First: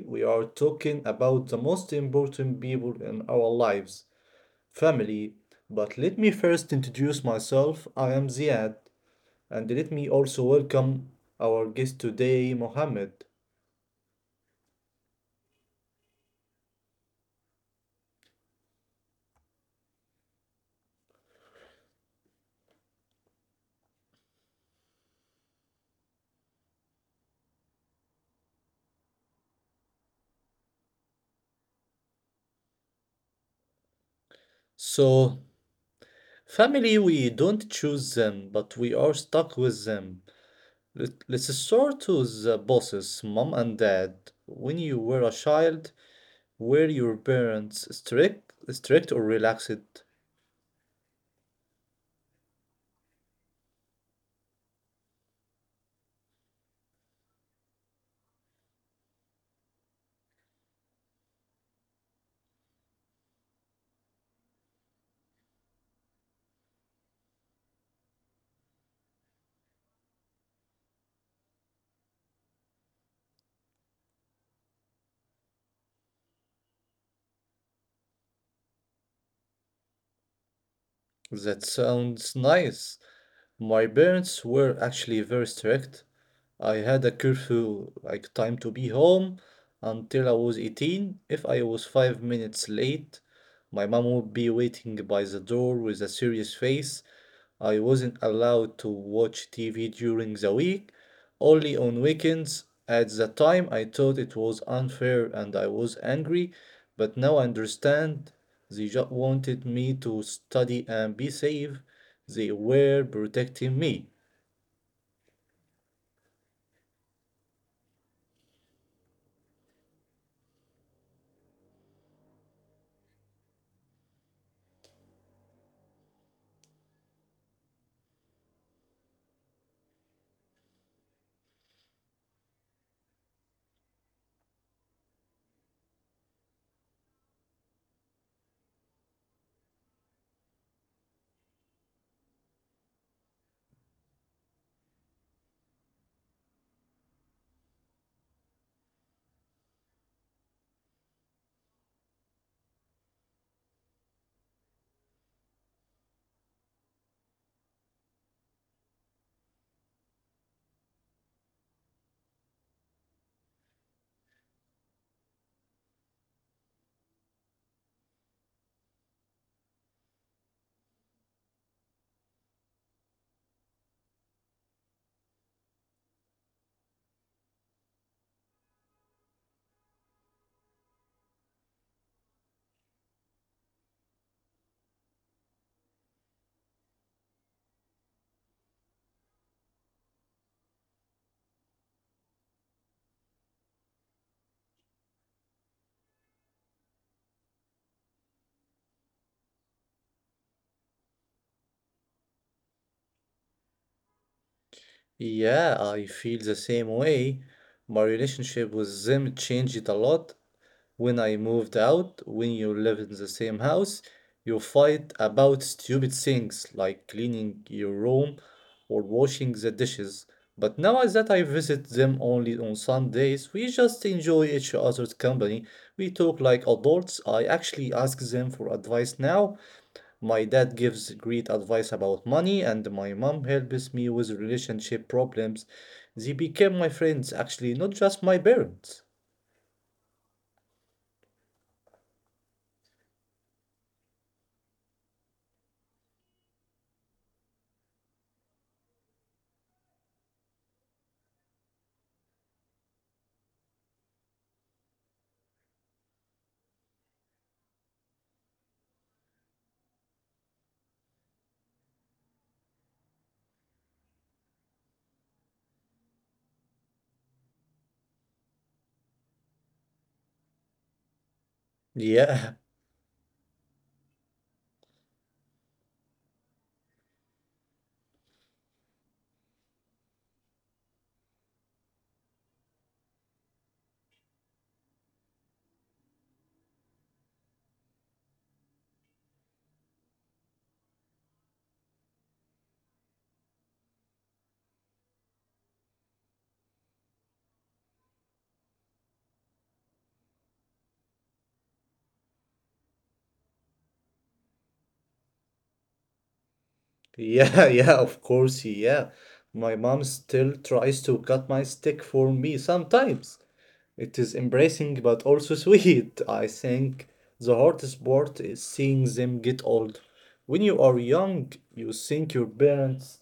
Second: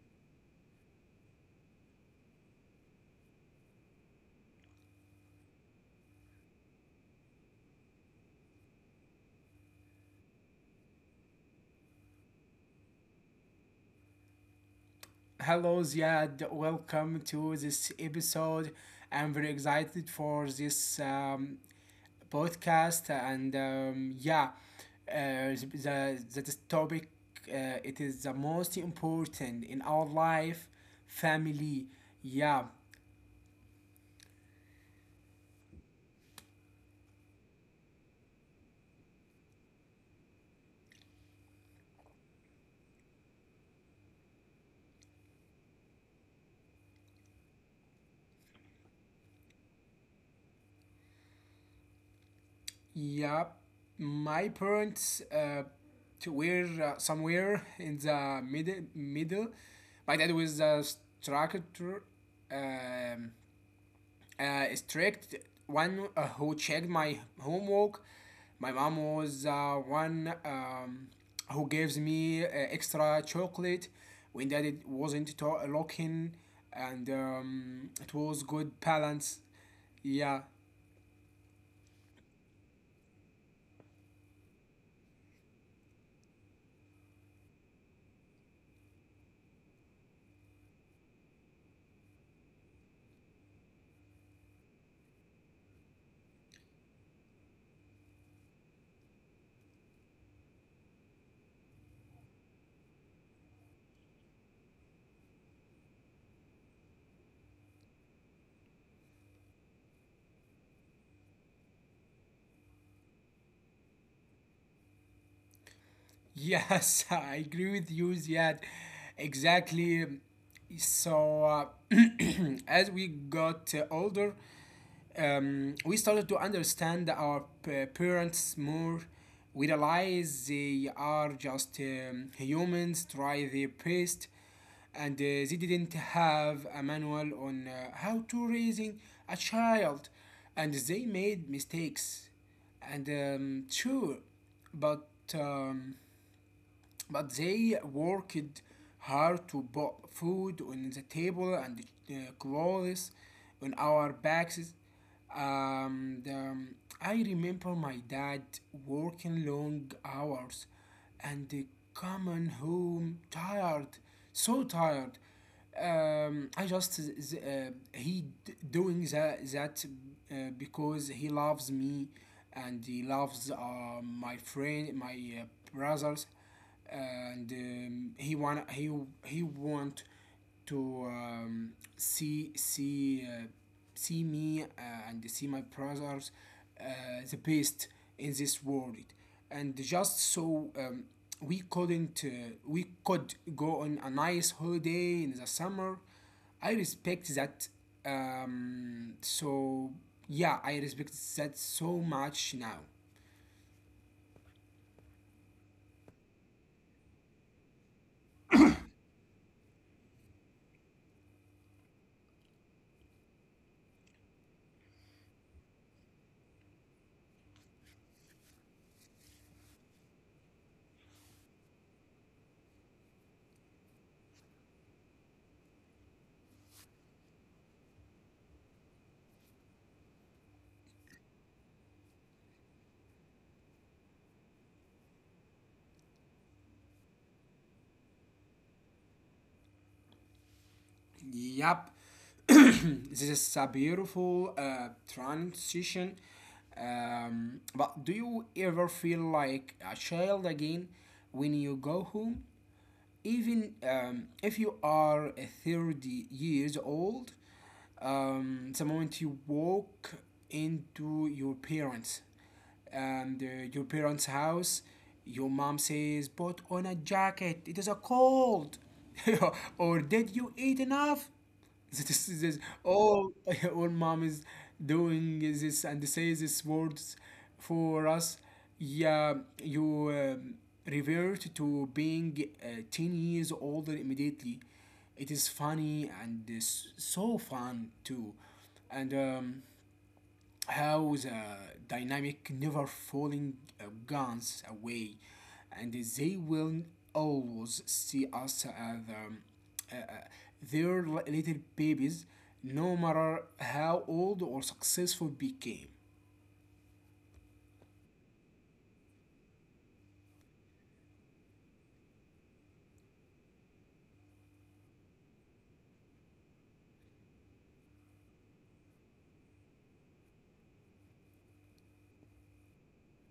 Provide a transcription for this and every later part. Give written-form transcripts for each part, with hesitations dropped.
we are talking about the most important people in our lives, family. But let me first introduce myself. I am Ziad, and let me also welcome our guest today, Mohammed. Hello, Ziad. Welcome to this episode. I'm very excited for this podcast, and yeah, the this topic it is the most important in our life, family. Yeah, So, family, we don't choose them, but we are stuck with them. Let's start with the bosses, mom and dad. When you were a child, were your parents strict or relaxed? yeah. My parents to were somewhere in the middle. My dad was a structure. Um, Strict one who checked my homework. My mom was one who gives me extra chocolate when that it wasn't looking, and it was good balance. Yeah, That sounds nice. My parents were actually very strict. I had a curfew, like time to be home until I was 18. If I was 5 minutes late, my mom would be waiting by the door with a serious face. I wasn't allowed to watch TV during the week, only on weekends. At the time, I thought it was unfair and I was angry, but now I understand they just wanted me to study and be safe. They were protecting me. yes, I agree with you, Ziad. Exactly. So, uh, as we got older, we started to understand our parents more. We realize they are just humans, try their best, and they didn't have a manual on how to raising a child, and they made mistakes. And sure, but um, but they worked hard to put food on the table and clothes on our backs. And I remember my dad working long hours and coming home tired, so tired. I just he d- Doing that because he loves me and he loves my friend, my uh, brothers and he want to see me and see my brothers uh, the best in this world and just so we couldn't we could go on a nice holiday in the summer. I respect that. um, so yeah, I respect that so much now. Yeah, I feel the same way. My relationship with them changed a lot when I moved out. When you live in the same house, you fight about stupid things like cleaning your room or washing the dishes. But now is that I visit them only on Sundays, we just enjoy each other's company. We talk like adults. I actually ask them for advice now my dad gives great advice about money, and my mom helps me with relationship problems. They became my friends, actually, not just my parents. Yep. This is a beautiful transition. But do you ever feel like a child again when you go home? Even if you are a 30 years old, the moment you walk into your parents and your parents house, your mom says put on a jacket, it is a cold. Or did you eat enough? this, this, Yeah, all, all mom is doing is this and say these words for us. Yeah, you um, revert to being 10 years older immediately. It is funny and is so fun too. And how the dynamic never falling guns away and they will always see us as um, uh, uh, their little babies no matter how old or successful became. yeah, yeah, of course, yeah. My mom still tries to cut my stick for me sometimes. It is embracing but also sweet. I think the hardest part is seeing them get old. When you are young, you think your parents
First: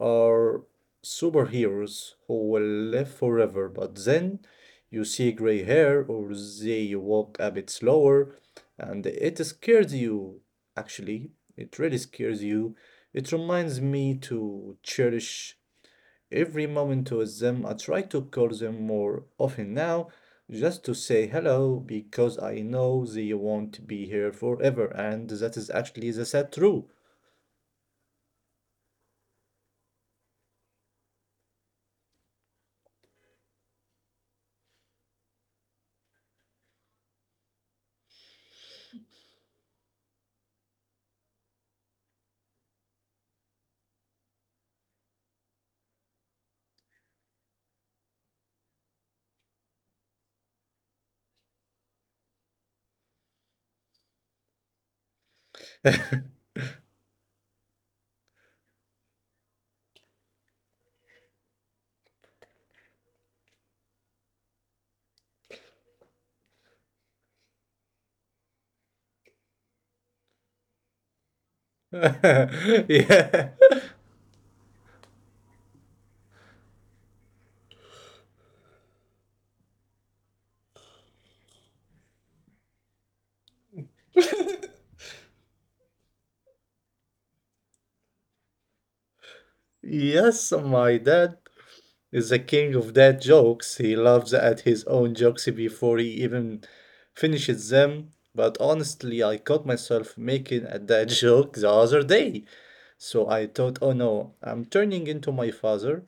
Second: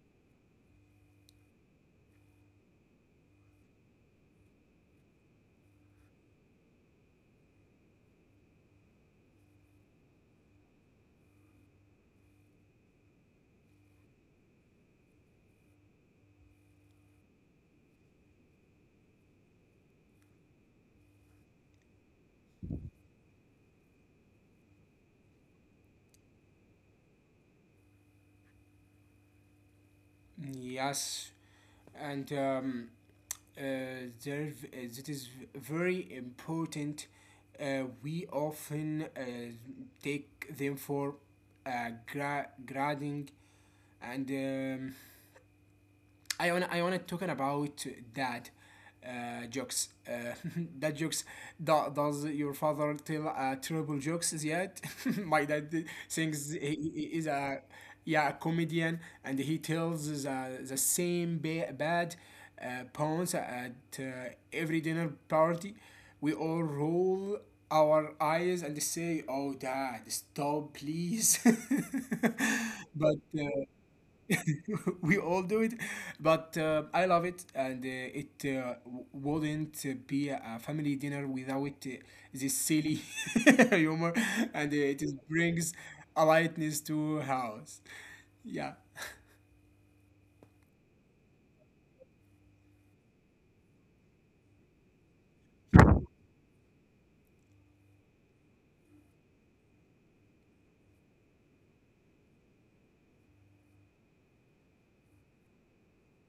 are superheroes who will live forever, but then you see gray hair or they walk a bit slower and it scares you. Actually, it really scares you. It reminds me to cherish every moment with them. I try to call them more often now just to say hello because I know they won't be here forever, and that is actually the sad truth. Yes, and uh, that is very important. We often take them for grading. And I wanna talking about dad jokes. Dad jokes. Does your father tell terrible jokes yet? My dad thinks he is a yeah a comedian and he tells the same bad puns at uh, every dinner party. We all roll our eyes and say, "Oh, dad, stop, please." But Yeah. we all do it, but I love it, and wouldn't be a family dinner without this silly humor. And it is brings a lightness to house. Yeah. Yes, my dad is the king of dad jokes. He laughs at his own jokes before he even finishes them. But honestly, I caught myself making a dad joke the other day. So I thought, oh no, I'm turning into my father.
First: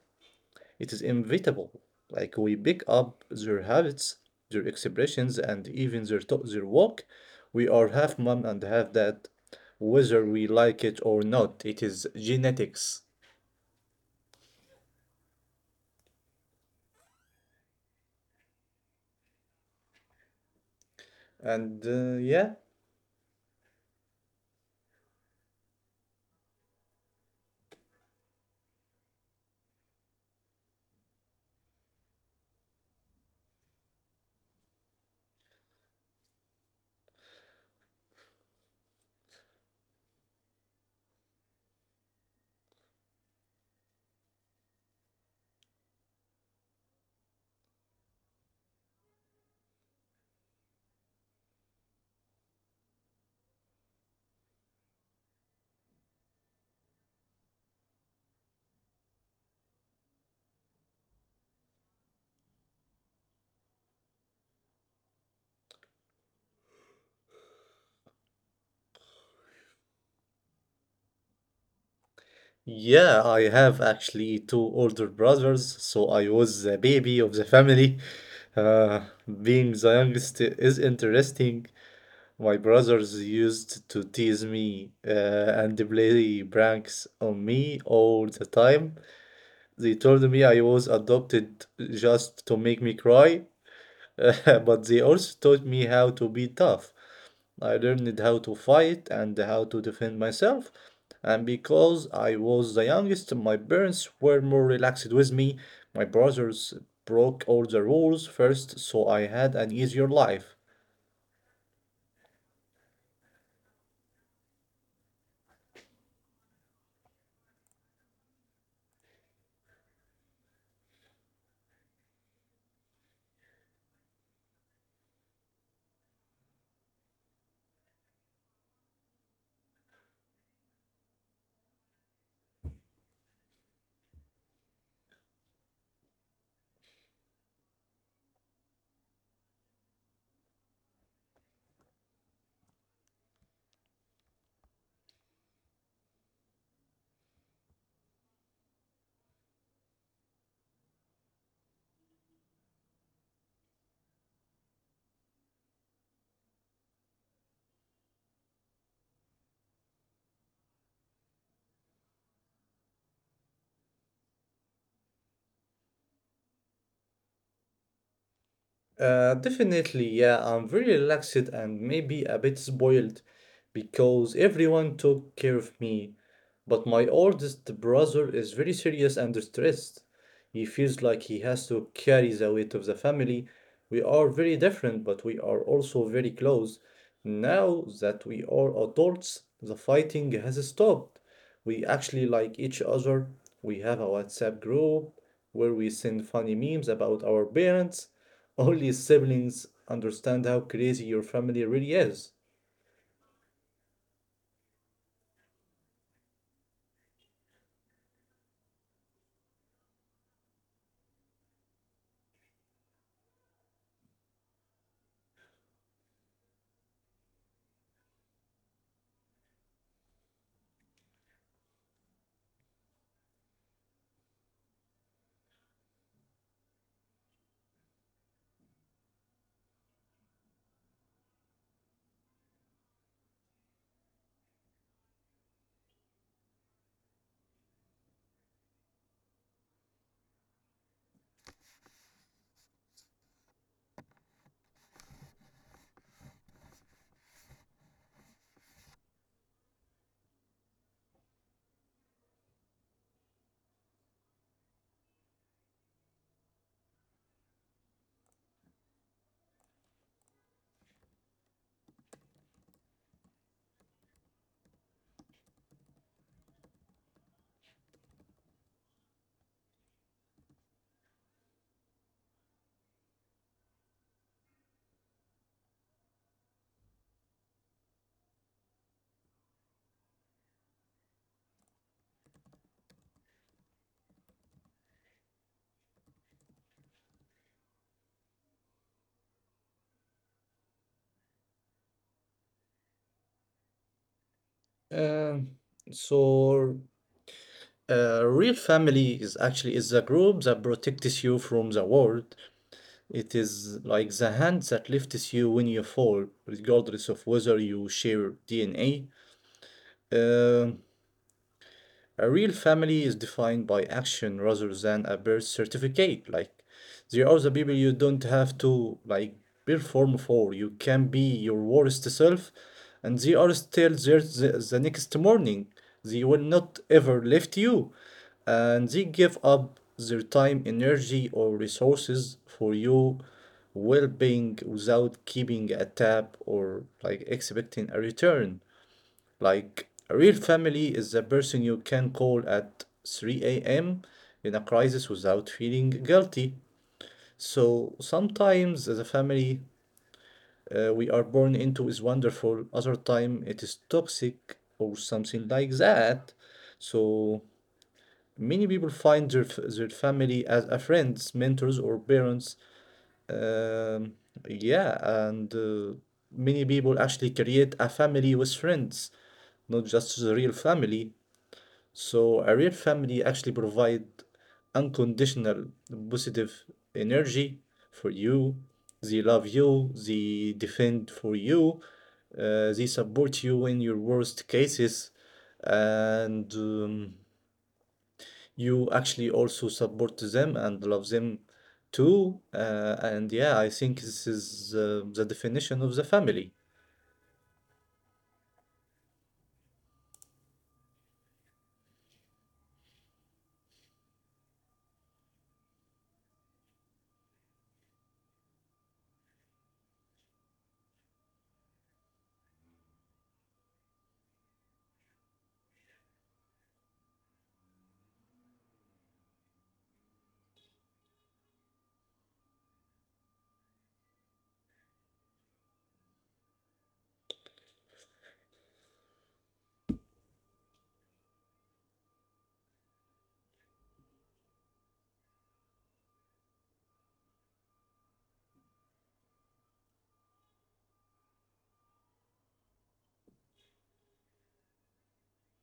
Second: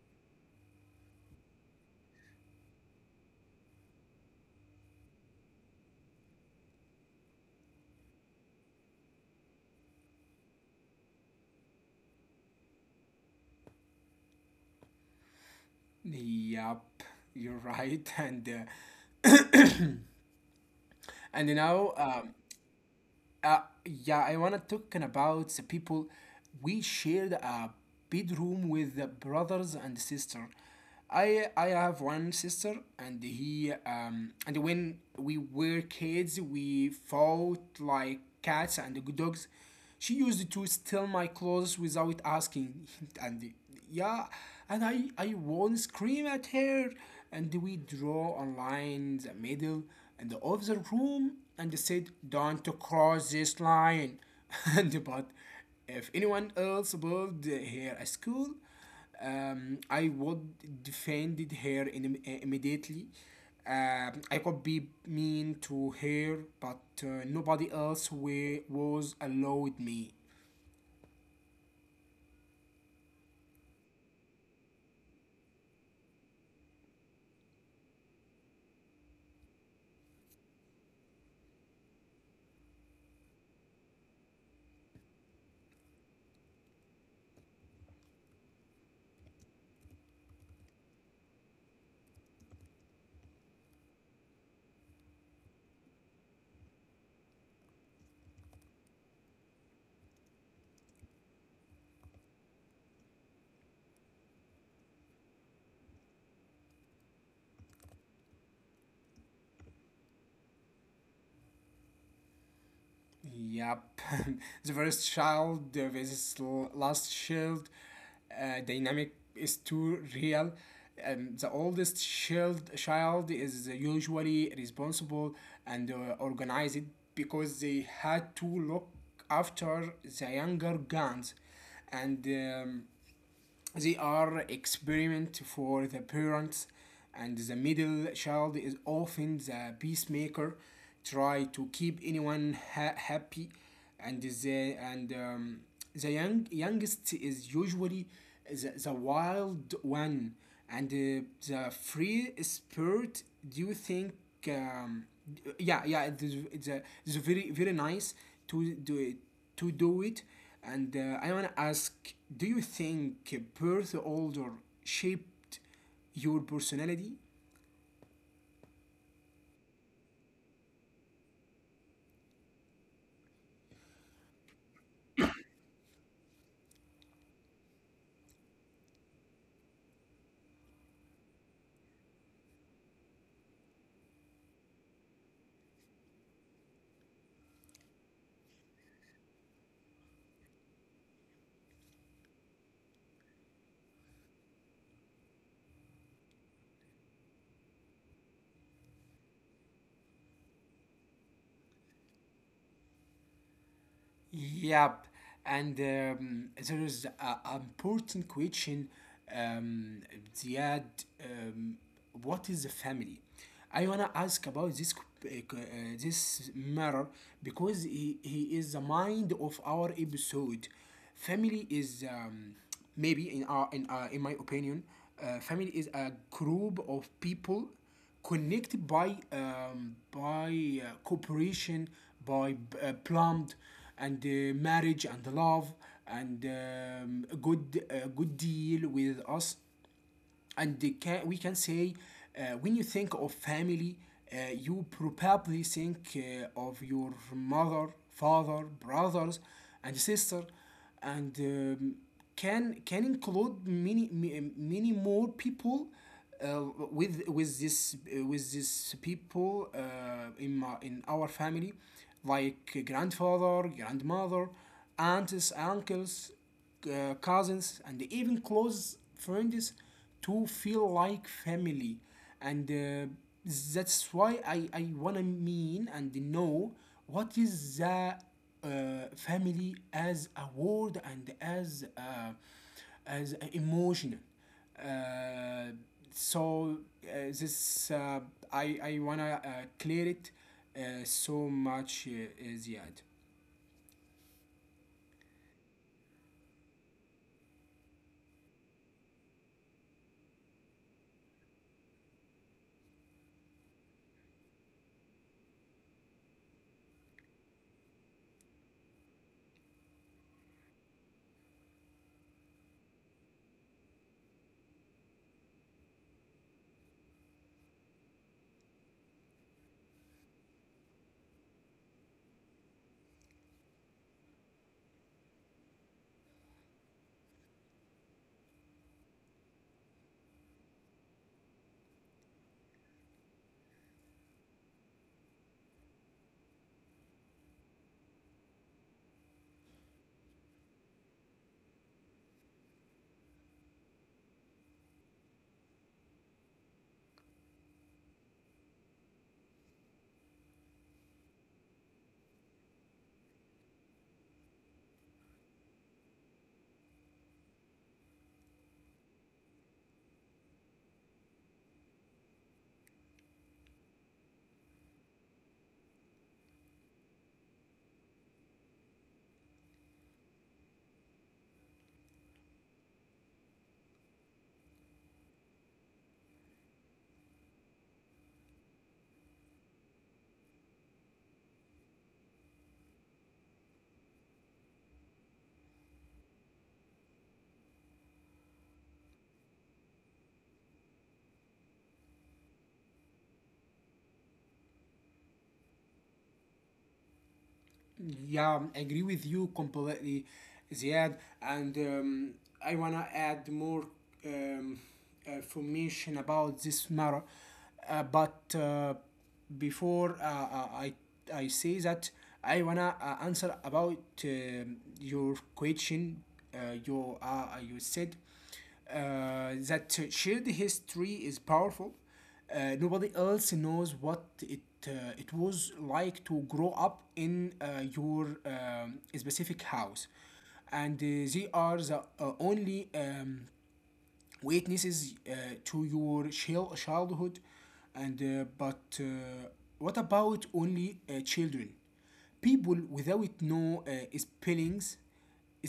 It is inevitable. Like, we pick up their habits, their expressions, and even their walk. We are half mom and half dad, whether we like it or not. It is genetics. Yep, you're right. And And now yeah. Yeah, I wanna talking about the people we shared a bedroom with, the brothers and sister. I have one sister, and he um, and when we were kids, we fought like cats and dogs. She used to steal my clothes without asking. And yeah, and I won't scream at her, and we draw a line in the middle and of the room and said, don't cross this line. And but if anyone else built here a school, I would defend her in, immediately. I could be mean to her, but nobody else was allowed me. Yeah, I have actually two older brothers, so I was the baby of the family. Uh, Being the youngest is interesting. My brothers used to tease me and play pranks on me all the time. They told me I was adopted just to make me cry, but they also taught me how to be tough. I learned how to fight and how to defend myself. And because I was the youngest, my parents were more relaxed with me. My brothers broke all the rules first, so I had an easier life. Yep. The first child last child dynamic is too real. The oldest child is usually responsible and organized because they had to look after the younger guns, and they are experiment for the parents, and the middle child is often the peacemaker, try to keep anyone happy, and the young youngest is usually the wild one and the free spirit. Do you think? Um, it's a very very nice to do it to do it. And I want to ask, do you think birth order shaped your personality? Definitely, yeah, I'm very relaxed and maybe a bit spoiled because everyone took care of me. But my oldest brother is very serious and stressed. He feels like he has to carry the weight of the family. We are very different, but we are also very close. Now that we are adults, the fighting has stopped. We actually like each other. We have a WhatsApp group where we send funny memes about our parents only siblings understand how crazy your family really is. Yep, and there is an important question, um, Ziad. Um, what is a family? I wanna ask about this uh, uh, this matter because he is the mind of our episode. Family is maybe in our in our, in my opinion, family is a group of people connected by cooperation, by plumbed, and marriage and love and a good deal with us. And we can say, when you think of family, you probably think of your mother, father, brothers and sister, and can include many many more people uh, with this people in our family, like grandfather, grandmother, aunts, uncles, cousins, and even close friends to feel like family. And that's why I wanna mean and know what is the uh, family as a word and as a emotion. Uh, so this I wanna clear it so much, Ziad. Um, so, real family is actually is a group that protects you from the world. It is like the hand that lifts you when you fall, regardless of whether you share DNA. Um A real family is defined by action rather than a birth certificate. Like there are the people you don't have to like perform for. You can be your worst self, and they are still there the next morning. They will not ever left you, and they give up their time, energy, or resources for your well-being without keeping a tab or like expecting a return. Like, a real family is the person you can call at 3 a.m. in a crisis without feeling guilty. So sometimes the family we are born into is wonderful, other time it is toxic or something like that. So many people find their family as a friends, mentors, or parents. Um, yeah, and many people actually create a family with friends, not just the real family. So a real family actually provide unconditional positive energy for you. They love you, they defend for you, they support you in your worst cases, and you actually also support them and love them too. And yeah, I think this is the definition of the family. Yeah, I agree with you completely, Ziad. And I wanna add more um, information about this matter. But Before I say that, I wanna answer about your question. You said that shared history is powerful. Nobody else knows what it was like to grow up in your specific house, and they are the only witnesses to your childhood. And but what about only children, people without no spellings?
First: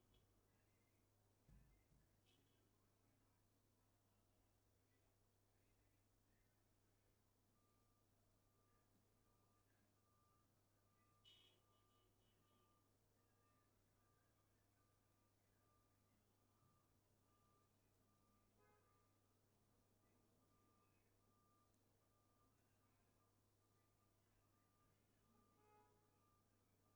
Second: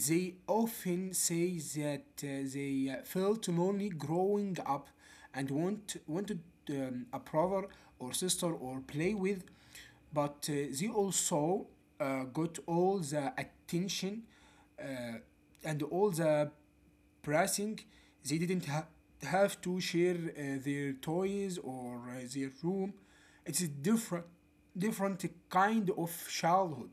They often say that they felt lonely growing up and wanted a brother or sister or play with, but they also got all the attention uh, and all the pressing. They didn't have to share their toys or their room. It's a different, different kind of childhood.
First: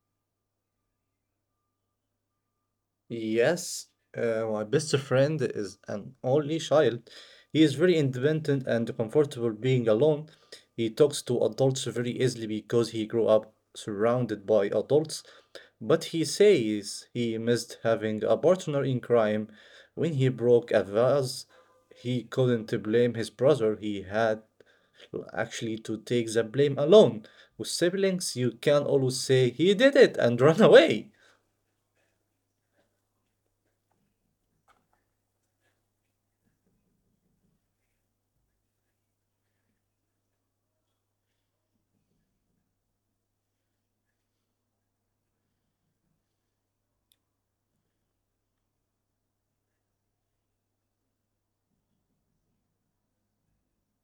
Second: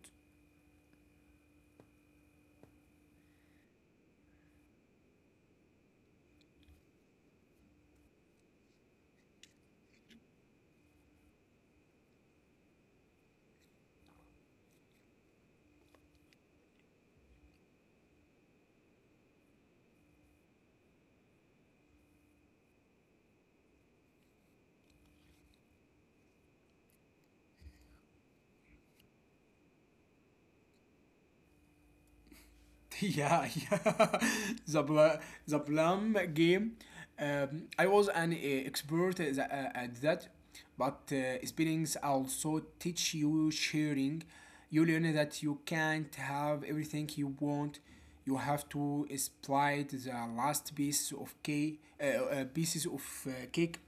Yes, my best friend is an only child. He is very independent and comfortable being alone. He talks to adults very easily because he grew up surrounded by adults. But he says he missed having a partner in crime. When he broke a vase, he couldn't blame his brother. He had actually to take the blame alone. With siblings, you can always say he did it and run away. Yeah, yeah. The the Plum game. I was an expert at at that, but spellings also teach you sharing. You learn that you can't have everything you want. You have to split the last piece of cake, pieces of cake,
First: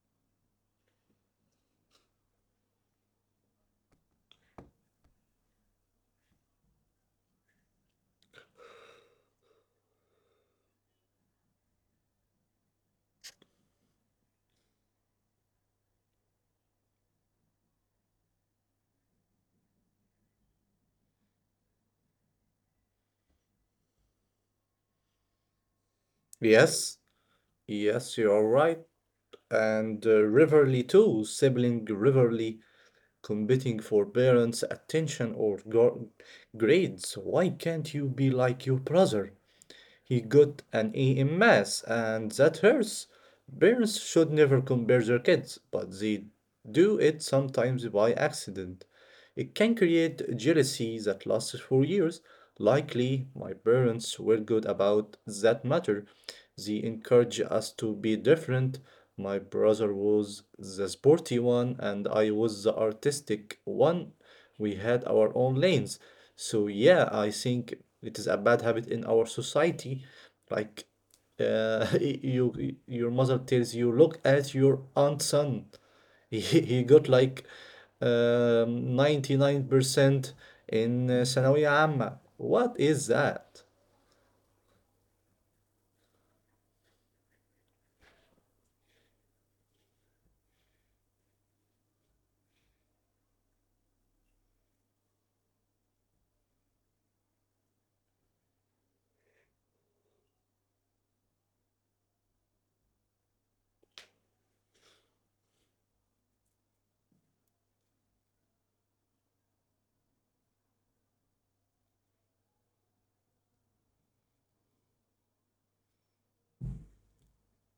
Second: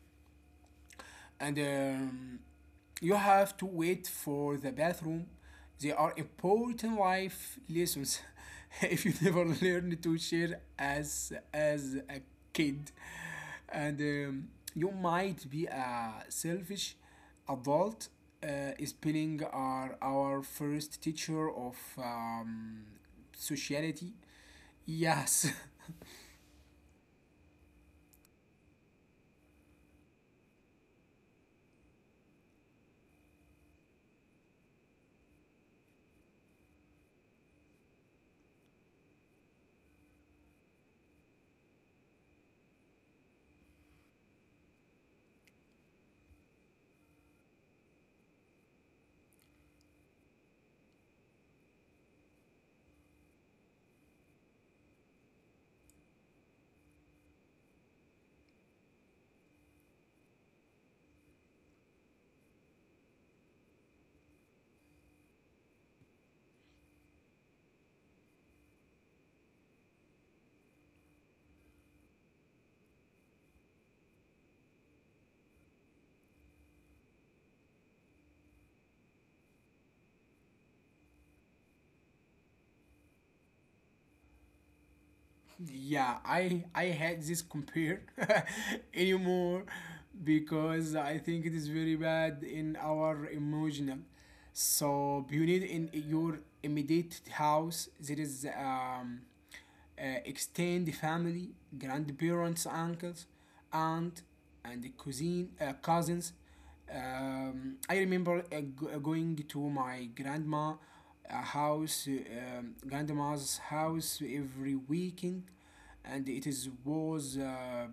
and you have to wait for the bathroom. They are important life lessons. If you never learn to share as a kid, and you might be a selfish adult. Spelling are our first teacher of sociality. Yes. Yes. Yes, you're right. And Rivalry too, sibling Riverly, competing for parents' attention or grades. Why can't you be like your brother? He got an A in maths, and that hurts. Parents should never compare their kids, but they do it sometimes by accident. It can create jealousy that lasts for years. Likely, my parents were good about that matter. They encouraged us to be different. My brother was the sporty one, and I was the artistic one. We had our own lanes. So, yeah, I think it is a bad habit in our society. Like, you, your mother tells you, look at your aunt's son. He got like 99% in ثانوية عامة. What is that? Yeah, I hate this compare anymore because I think it is very bad in our emotional. So you need in your immediate house there is extended family, grandparents, uncles, aunt, and cousins. I remember going to my grandma house, grandma's house every weekend, and it is was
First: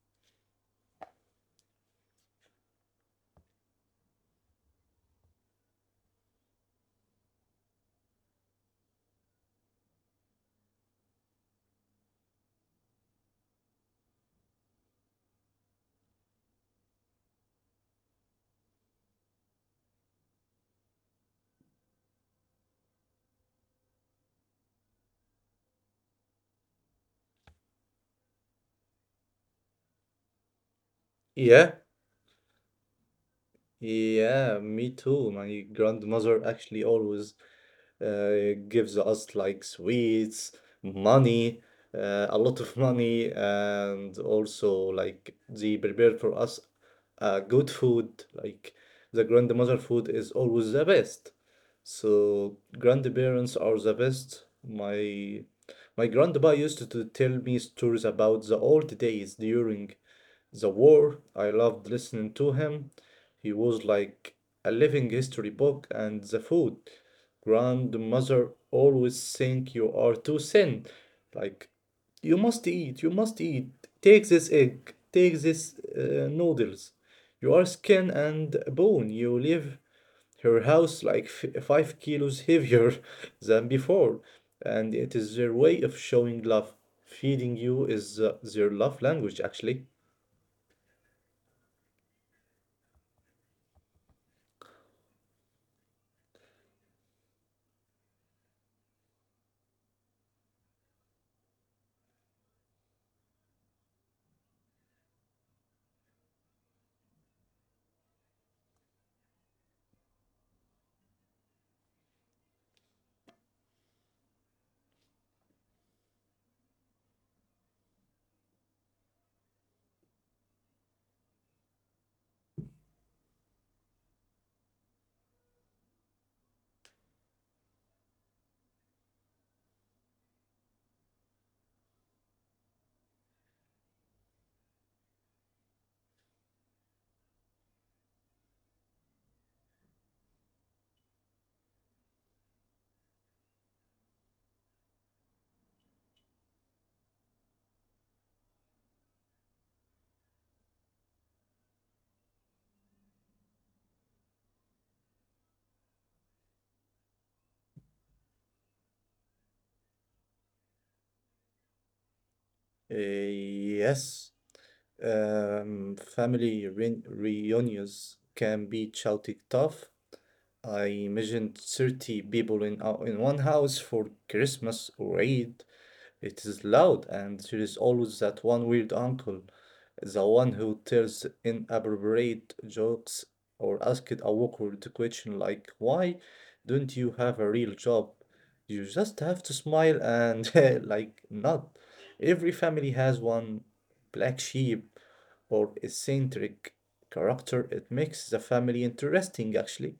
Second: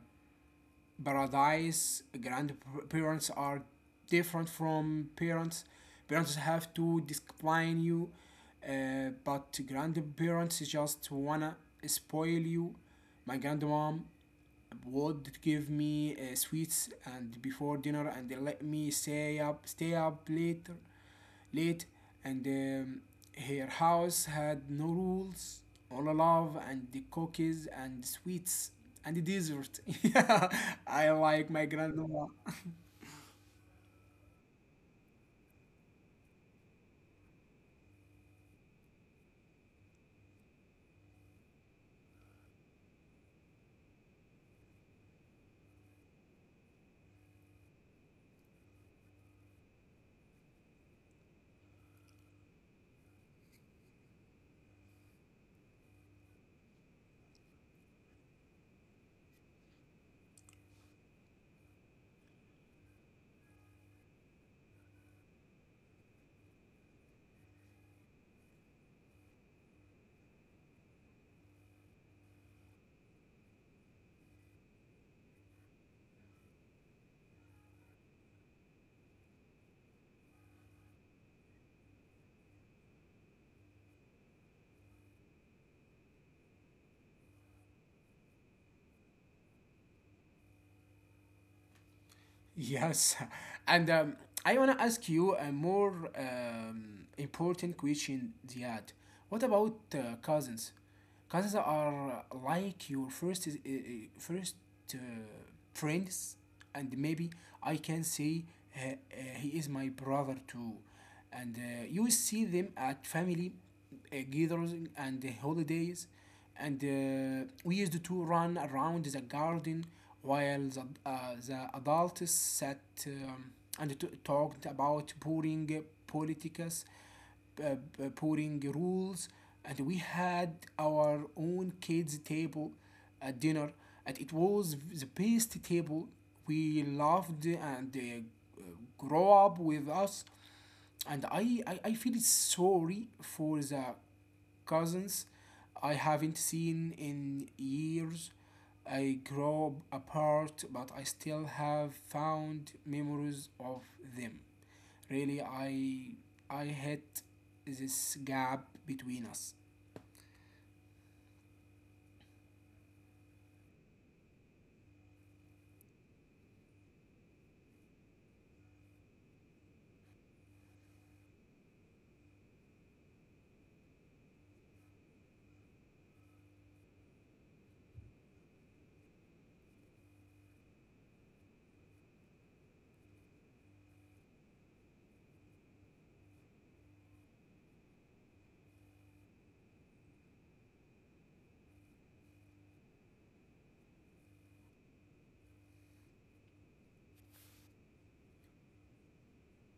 paradise. Grandparents are different from parents. Parents have to discipline you, but grandparents just wanna spoil you. My grandmom would give me sweets and before dinner, and let me stay up late, and her house had no rules, all love and the cookies and sweets and the dessert. Yeah, I like my Yeah, grandma. yeah, me too. My grandmother actually always gives us like sweets, money, a lot of money, and also like they prepare for us good food. Like the grandmother food is always the best. So grandparents are the best. My grandpa used to tell me stories about the old days during the war. I loved listening to him. He was like a living history book, and the food. Grandmother always think you are too thin. Like, you must eat, you must eat. Take this egg, take this noodles. You are skin and bone. You leave her house like 5 kilos heavier than before. And it is their way of showing love. Feeding you is their love language, actually. Yes, and I want to ask you a more important question, Ziad. What about cousins? Cousins are like your first uh, friends, and maybe I can say he is my brother too. And you see them at family gatherings and holidays, and we used to run around the garden while the adults sat um, talked about boring politics, boring rules, and we had our own kids' table at dinner, and it was the best table. We loved and grow up with us, and I feel sorry for the cousins I haven't seen in years. I grow apart, but I still have found memories of them. Really, I hate this gap between us. Yes, family re reunions can be chaotic tough. I imagined 30 people in one house for Christmas or Eid. It is loud, and there is always that one weird uncle, the one who tells inappropriate jokes or asks a awkward question like, "Why don't you have a real job? You just have to smile and like nod." Every family has one black sheep or eccentric character. It makes the family interesting, actually.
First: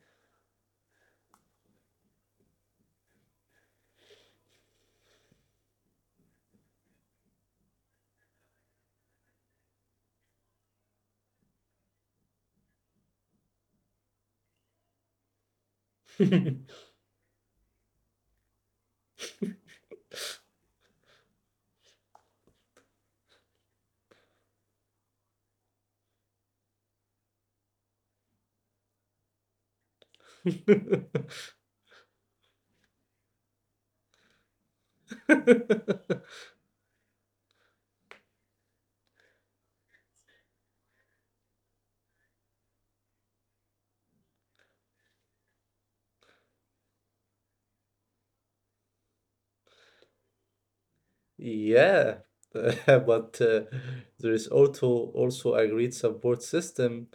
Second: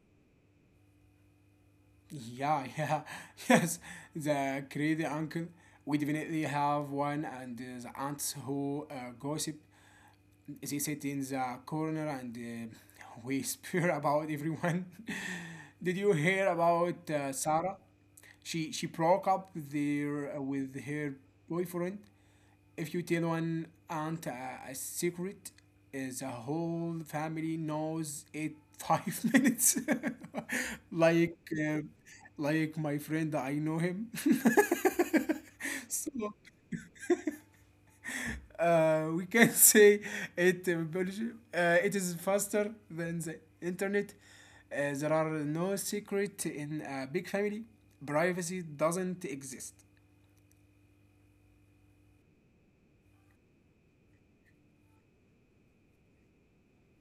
Yeah, yeah, yes. The crazy uncle. We definitely have one, and the aunts who gossip. They sit in the corner and whisper about everyone. Did you hear about Sarah? She broke up there with her boyfriend. If you tell one aunt a secret, the whole family knows it five minutes. Like uh, like my friend, I know him. So we can say it in Belgium. It is faster than the internet. There are no secret in a big family. Privacy doesn't exist. Yeah, but there is also agreed support system.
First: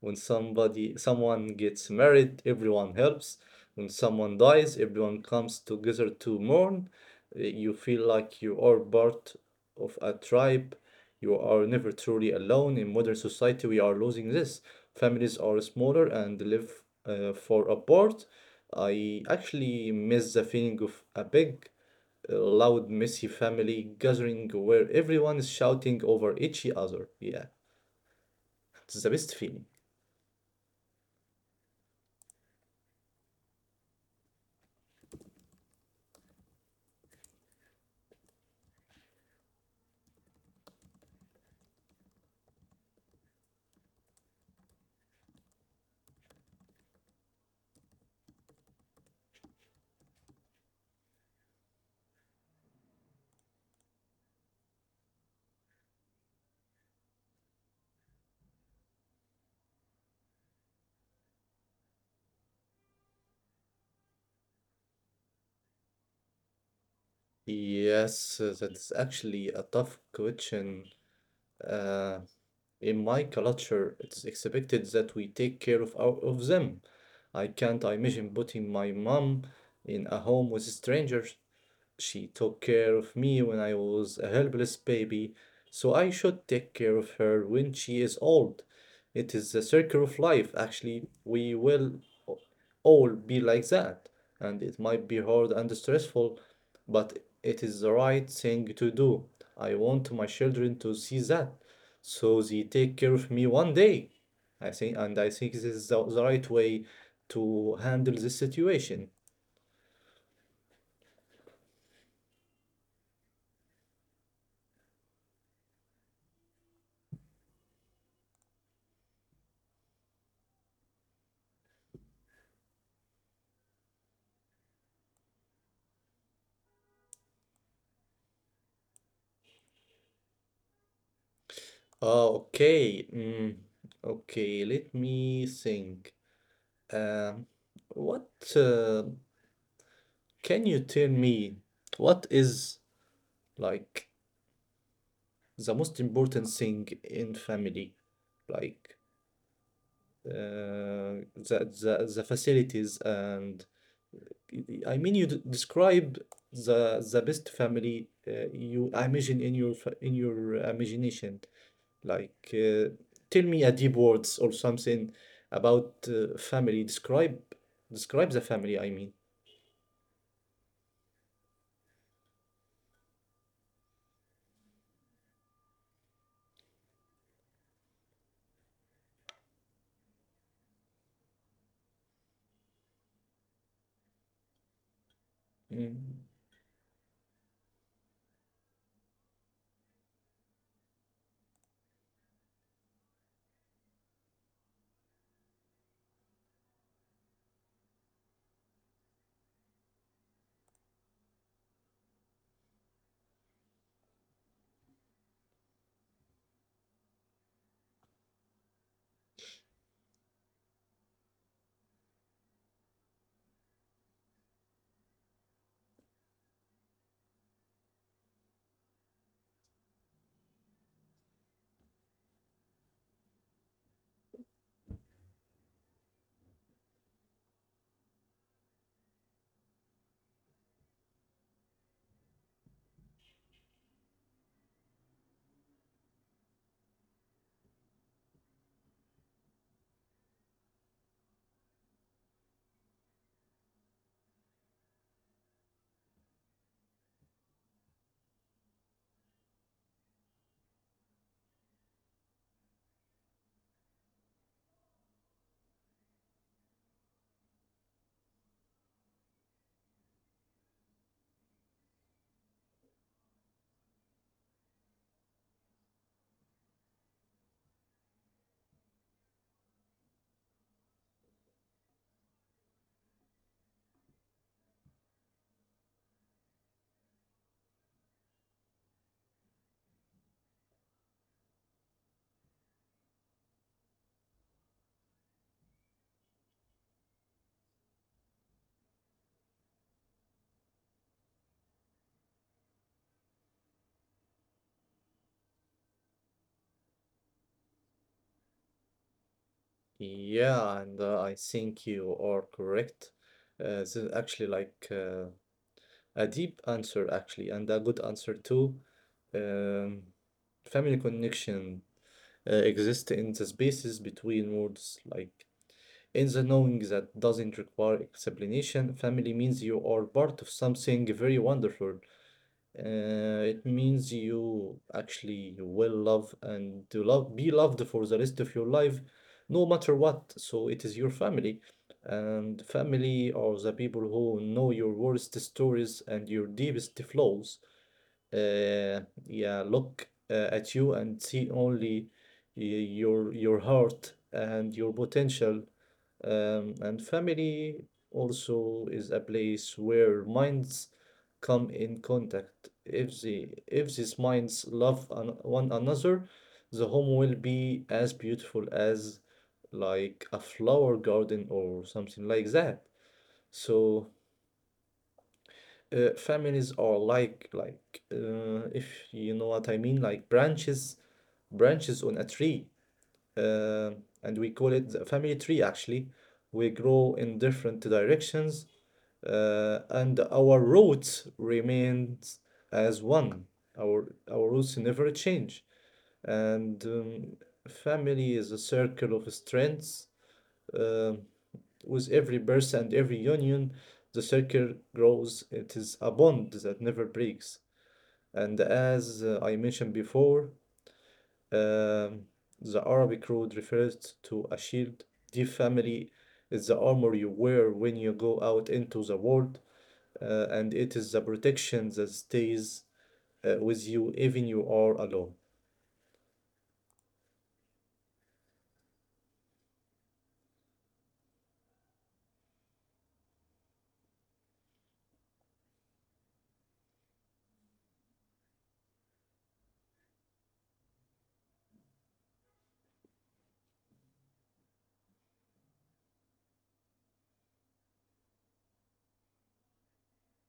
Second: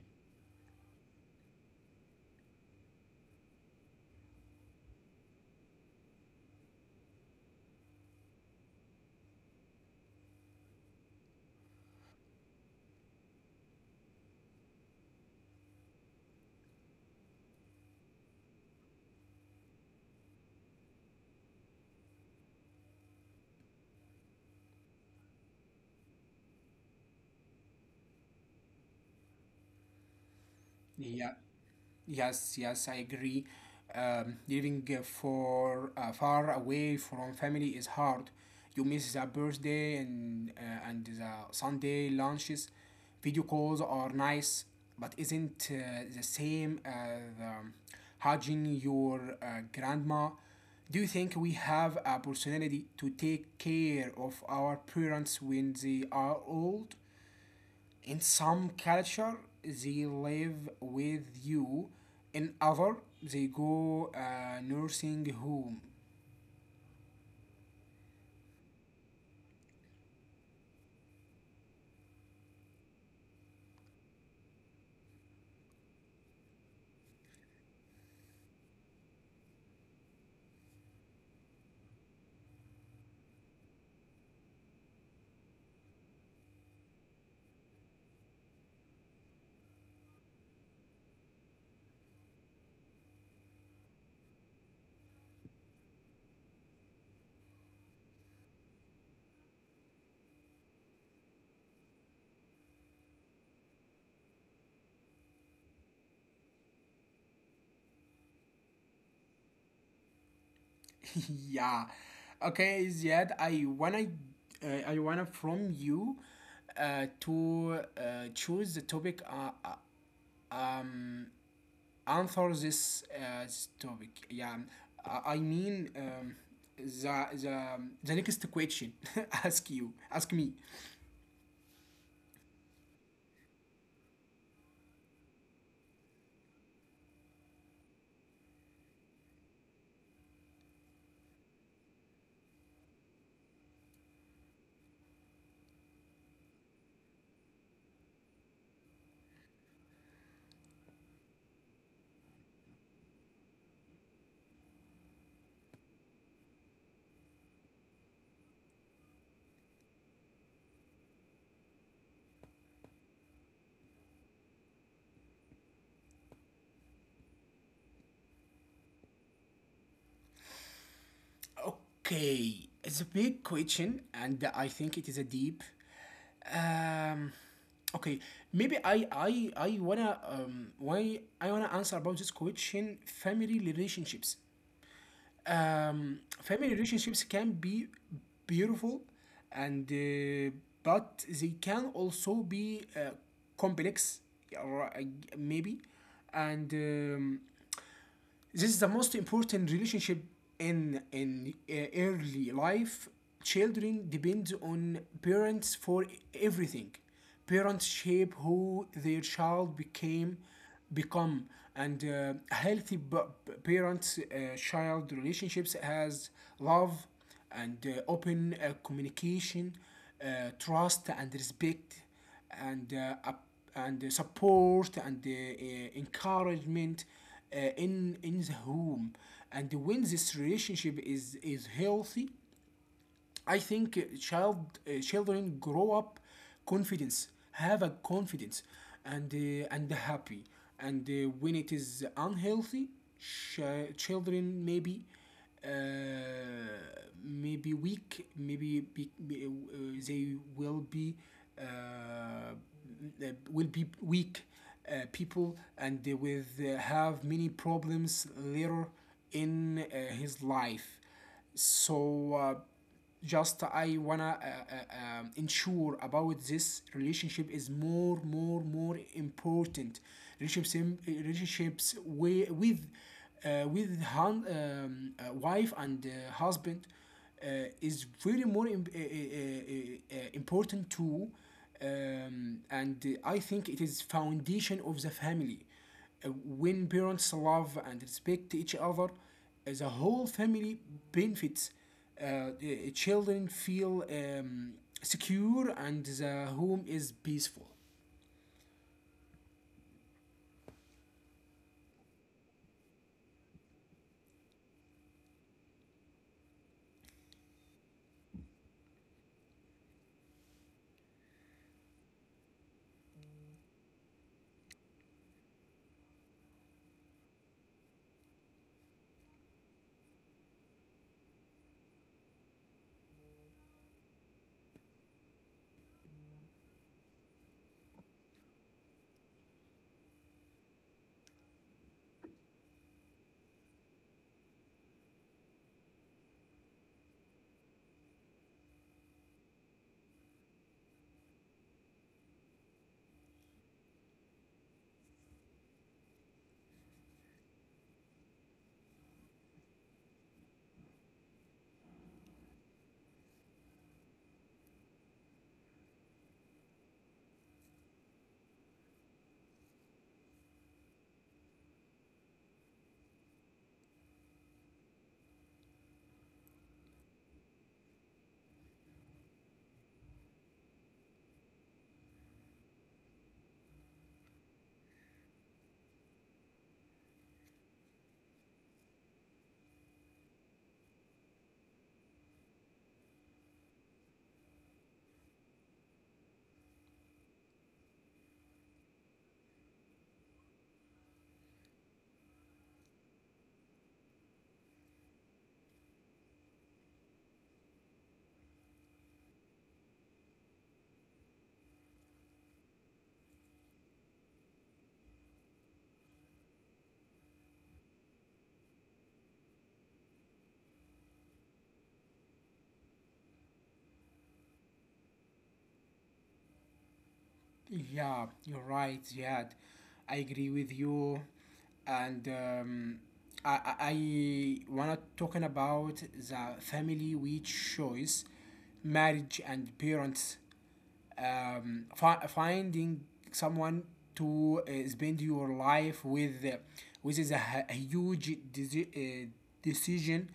When somebody someone gets married, everyone helps. When someone dies, everyone comes together to mourn. You feel like you are part of a tribe. You are never truly alone. In modern society, we are losing this. Families are smaller and live far apart. I actually miss the feeling of a big loud, messy family gathering where everyone is shouting over each other. Yeah, it's the best feeling. Yeah. Yes, yes, I agree. Living for far away from family is hard. You miss the birthday and the Sunday lunches. Video calls are nice, but isn't the same as hugging your grandma. Do you think we have a personality to take care of our parents when they are old? In some culture, they live with you. In other, they go nursing home. Yes, that's actually a tough question. Uh, in my culture, it's expected that we take care of of them. I can't imagine putting my mom in a home with strangers. She took care of me when I was a helpless baby, so I should take care of her when she is old. It is the circle of life. Actually, we will o- all be like that, and it might be hard and stressful, but it is the right thing to do. I want my children to see that, so they take care of me one day. I think, and I think this is the right way to handle this situation. Yeah. Okay, Ziad, I wanna from you to choose the topic, answer this, this topic. Yeah, I mean the the next question. Ask you, ask me. Oh, okay. Mm, okay, let me think. Um, what uh, can you tell me? What is like the most important thing in family? Like the facilities and I mean you d describe the best family you imagine in in your imagination. Like, tell me a deep words or something about family. Describe, describe the family, I mean. Okay, it's a big question, and I think it is a deep. Um, okay, maybe I I wanna why I wanna answer about this question family relationships. Mm. Family relationships can be beautiful, and but they can also be complex, or maybe, and. This is the most important relationship in early life. Children depend on parents for everything. Parents shape who their child become, and healthy parent-child relationships has love and open communication, trust and respect and uh, up- and support and encouragement in the home, and when this relationship is healthy, I think children grow up have a confidence, and and happy. And when it is unhealthy, children maybe uh, maybe weak, they will be uh, weak people, and they will have many problems later in his life, so just I wanna ensure about this relationship is more important relationships relationships wi- with hun- wife and husband uh, is very more important too. And I think it is foundation of the family. When parents love and respect each other, the whole family benefits. The children feel secure and the home is peaceful. Yeah, and I think you are correct. This is actually like a deep answer, actually, and a good answer too. Um, Family connection exists in the spaces between words, like in the knowing that doesn't require explanation. Family means you are part of something very wonderful. It means you actually will love and to love be loved for the rest of your life, no matter what. So it is your family, and family are the people who know your worst stories and your deepest flaws, yeah, look at you and see only your heart and your potential. And family also is a place where minds come in contact. If these minds love an, one another, the home will be as beautiful as like a flower garden or something like that. So families are like if you know what I mean, like branches on a tree, uh, and we call it the family tree actually. We grow in different directions, and our roots remains as one. Our roots never change, and family is a circle of strengths. um with every burst and every union, the circle grows. It is a bond that never breaks. And as I mentioned before, um, the Arabic road refers to a shield. The family is the armor you wear when you go out into the world, and it is the protection that stays with you even you are alone. Yeah, you're right, Ziad. I agree with you. And I wanna talking about the family we choose, marriage and parents. Finding someone to spend your life with, which is a huge decision.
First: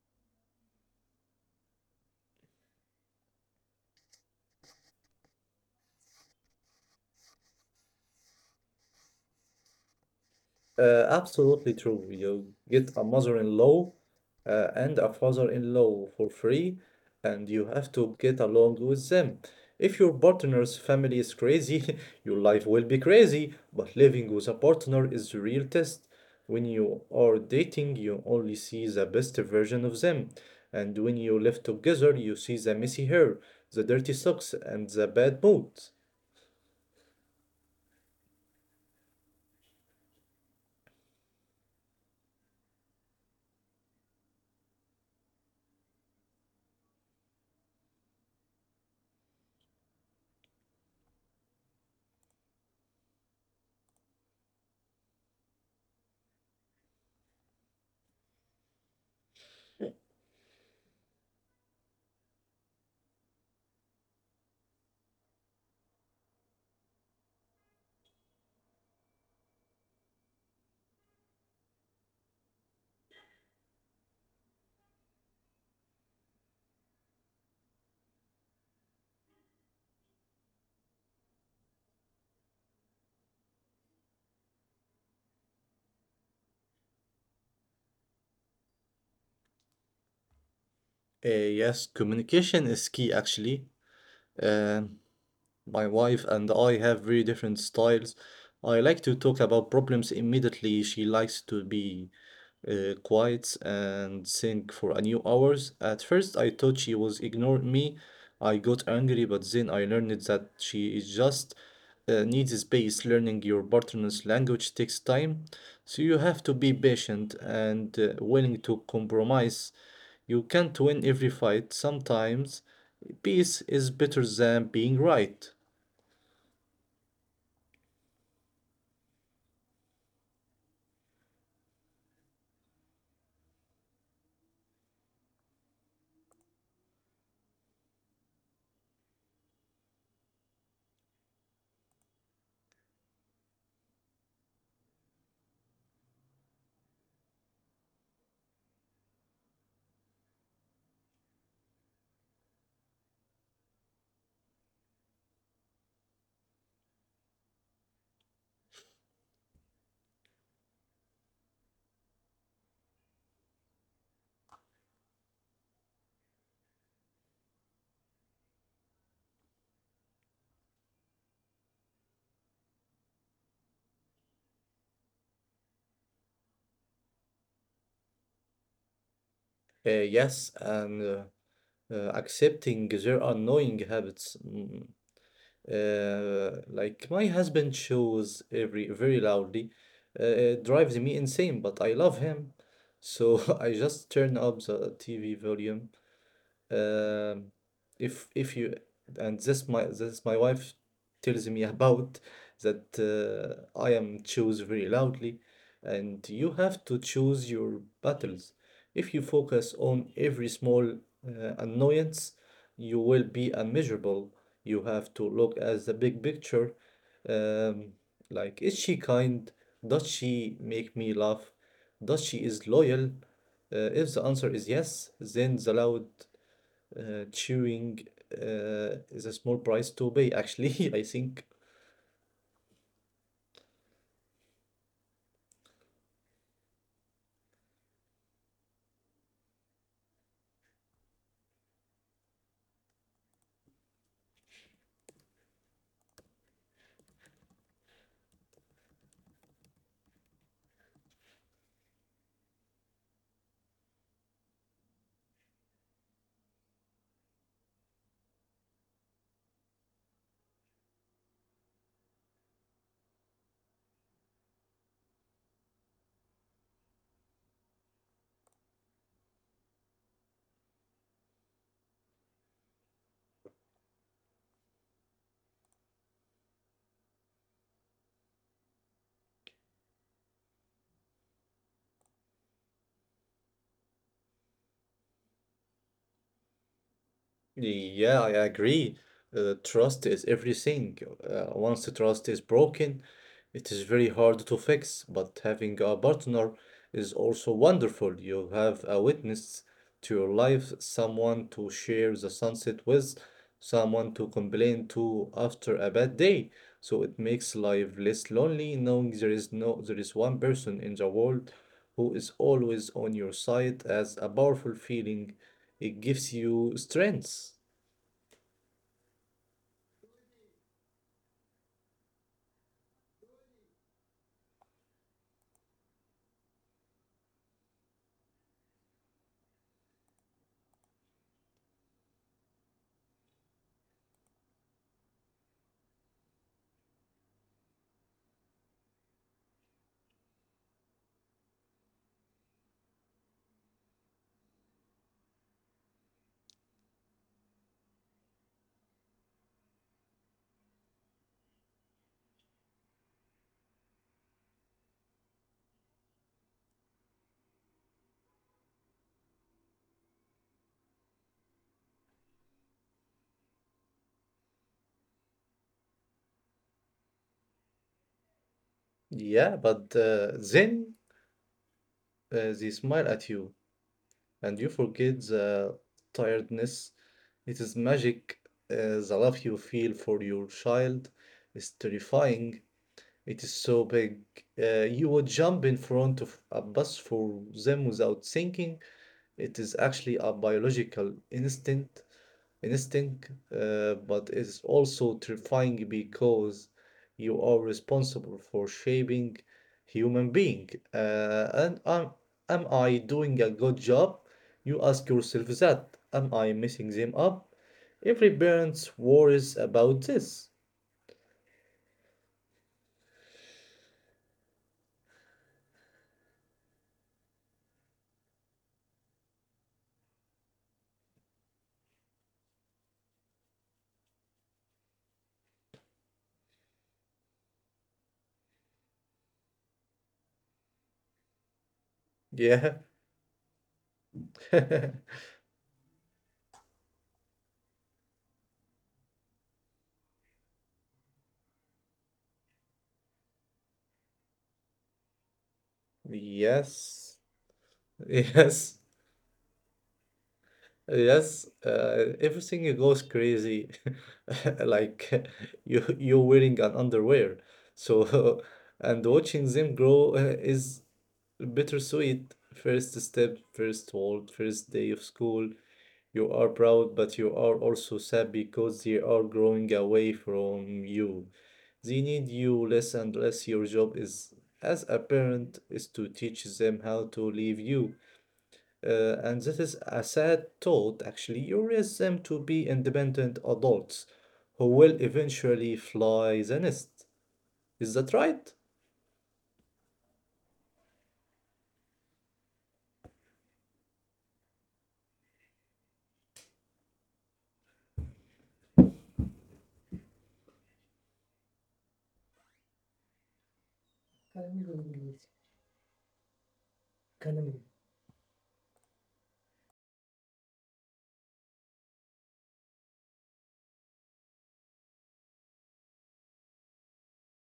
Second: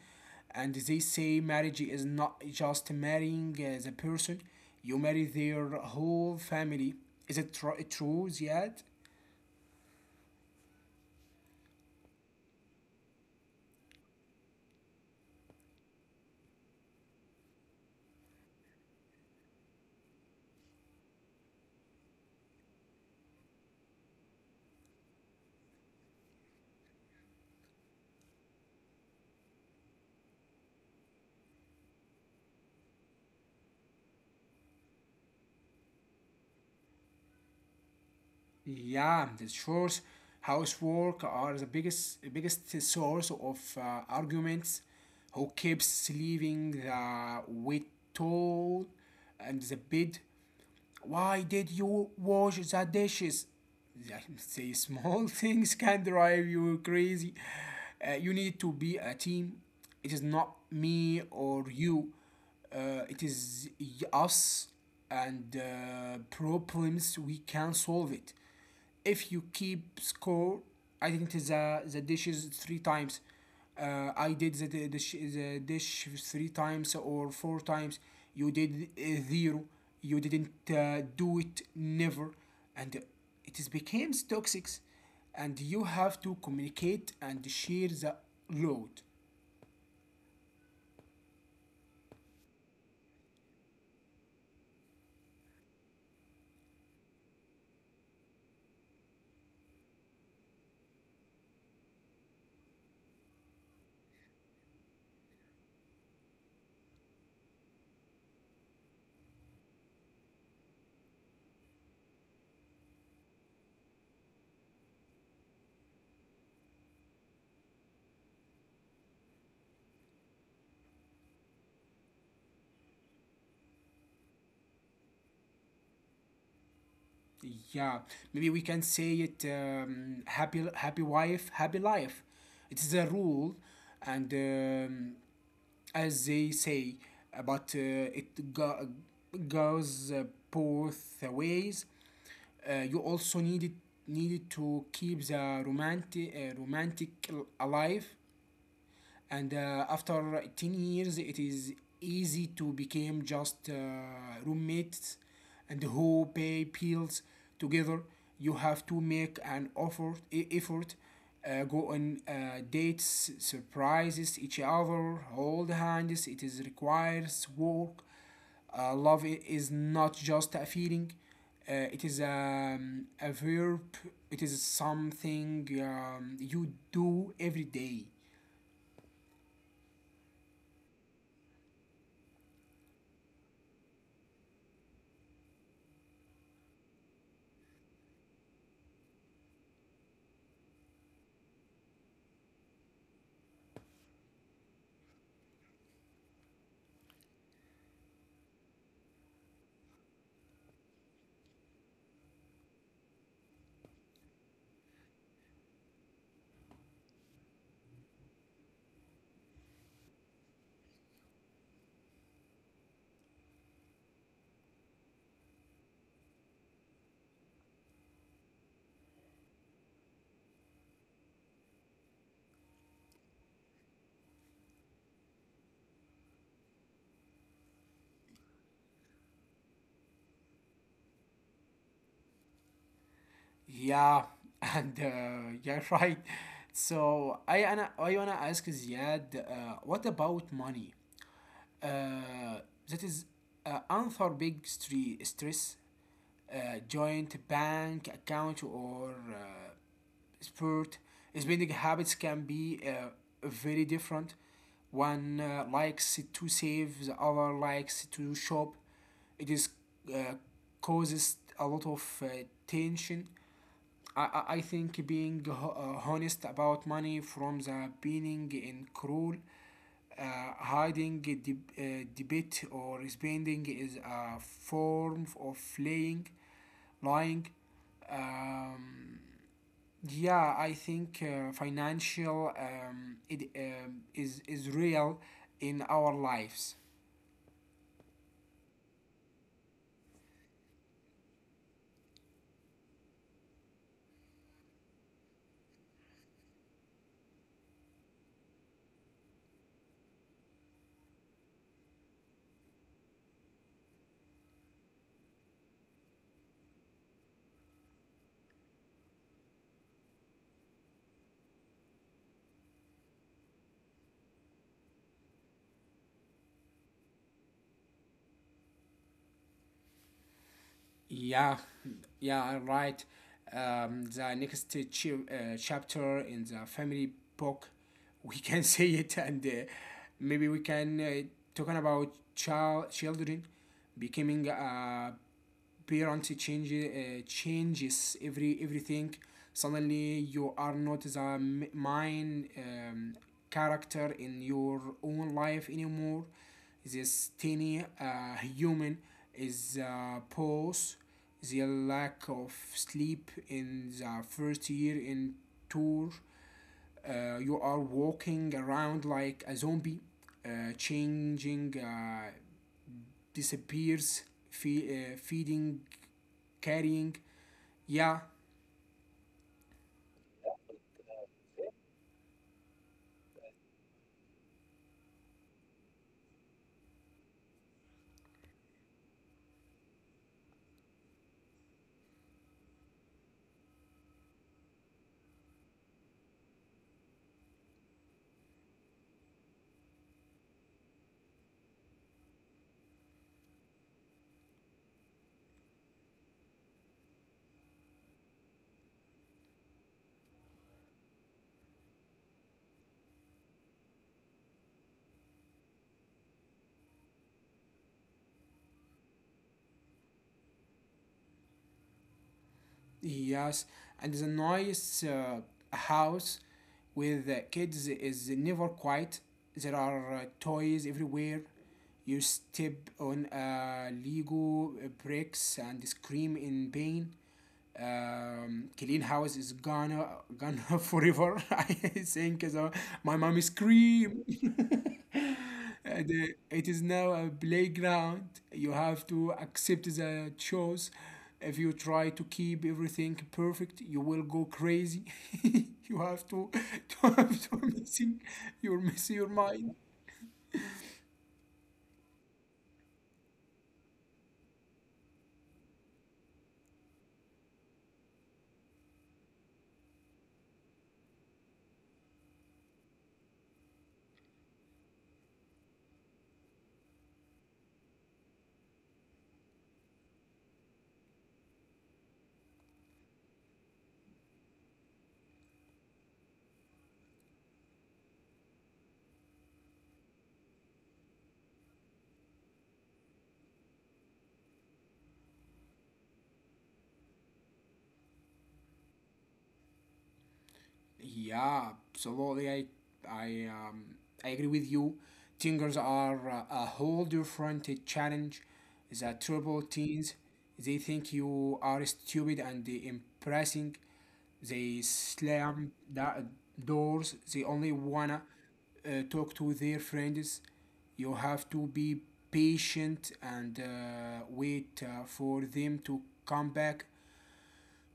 And they say marriage is not just marrying the person, you marry their whole family. Is it true, Ziad? Absolutely true. You get a mother-in-law and a father-in-law for free, and you have to get along with them. If your partner's family is crazy, your life will be crazy, but living with a partner is the real test. When you are dating, you only see the best version of them, and when you live together, you see the messy hair, the dirty socks, and the bad moods. Yeah, the chores, housework are the biggest source of arguments. Who keeps leaving the wet towel, and the bed? Why did you wash the dishes? Yeah, say small things can drive you crazy. You need to be a team. It is not me or you. It is us and problems we can solve it. If you keep score, I think the dishes three times. I did the dish three times or four times. You did zero. You didn't do it never. And it is becomes toxic. And you have to communicate and share the load. Yes, communication is key actually. Um, My wife and I have very different styles. I like to talk about problems immediately. She likes to be quiet and think for a new hours. At first, I thought she was ignoring me. I got angry, but then I learned that she is just needs space. Learning your partner's language takes time, so you have to be patient and willing to compromise. You can't win every fight. Sometimes, peace is better than being right. Yeah, maybe we can say it happy wife, happy life. It is a rule. And. As they say, but it go- goes both ways. You also needed to keep the romantic alive, and after 10 years it is easy to become just roommates and who pay bills together. You have to make an effort, go on dates, surprises each other, hold hands. It is requires work. Love is not just a feeling, it is a verb. It is something you do every day. Yes, and accepting their annoying habits. Mm, like my husband shows every very loudly. It drives me insane, but I love him. So I just turn up the TV volume, um, if you and this my wife tells me about that I am choose very loudly, and you have to choose your battles. If you focus on every small annoyance, you will be unmeasurable. You have to look at the big picture. Um, like, is she kind? Does she make me laugh? Does she is loyal? If the answer is yes, then the loud cheering is a small price to pay, actually. I think. Yeah, and yeah, right. So I wanna ask Ziad, what about money? Uh, that is another big stress. Joint bank account or spurt spending habits can be very different. One likes to save, the other likes to shop. It is uh, causes a lot of tension. I think being honest about money from the beginning in cruel, hiding a debit or spending is a form of lying. Um, yeah, I think financial is real in our lives. Yeah, I agree. Trust is everything. Once the trust is broken, it is very hard to fix. But having a partner is also wonderful. You have a witness to your life, someone to share the sunset with, someone to complain to after a bad day. So it makes life less lonely, knowing there is no there is one person in the world who is always on your side as a powerful feeling. It gives you strength. Yeah, yeah, right. The next chapter in the family book, we can say it, and maybe we can talking about children. Becoming a parent changes everything. Suddenly you are not the main character in your own life anymore. This tiny human is pause, the lack of sleep in the first year in tour. You are walking around like a zombie. Changing disappears, feeding, carrying. Yeah, Yeah, but then they smile at you and you forget the tiredness. It is magic. The love you feel for your child is terrifying. It is so big. You would jump in front of a bus for them without thinking. It is actually a biological instinct, but it's also terrifying because you are responsible for shaping human being. And am I doing a good job? You ask yourself that. Am I messing them up? Every parent worries about this. yes. And the noise house with the kids is never quiet. There are toys everywhere. You step on Lego bricks and scream in pain. Clean house is gonna forever. I think so. My Yeah. mom scream. And, it is now a playground. You have to accept the choice. If you try to keep everything perfect, you will go crazy. you have to, to have Yes. to you're missing Yes. your mind. Yes, everything goes crazy. Like you you're wearing an underwear. So and watching them grow is bittersweet. First step, first world, first day of school. You are proud, but you are also sad because they are growing away from you. They need you less and less. Your job is, as a parent, is to teach them how to leave you. And this is a sad thought, actually. You raise them to be independent adults who will eventually fly the nest. Is that right? Yeah, absolutely. I um, I agree with you. Tingers are a whole different challenge. The trouble teens, they think you are stupid and impressing. They slam the doors. They only wanna talk to their friends. You have to be patient and wait for them to come back.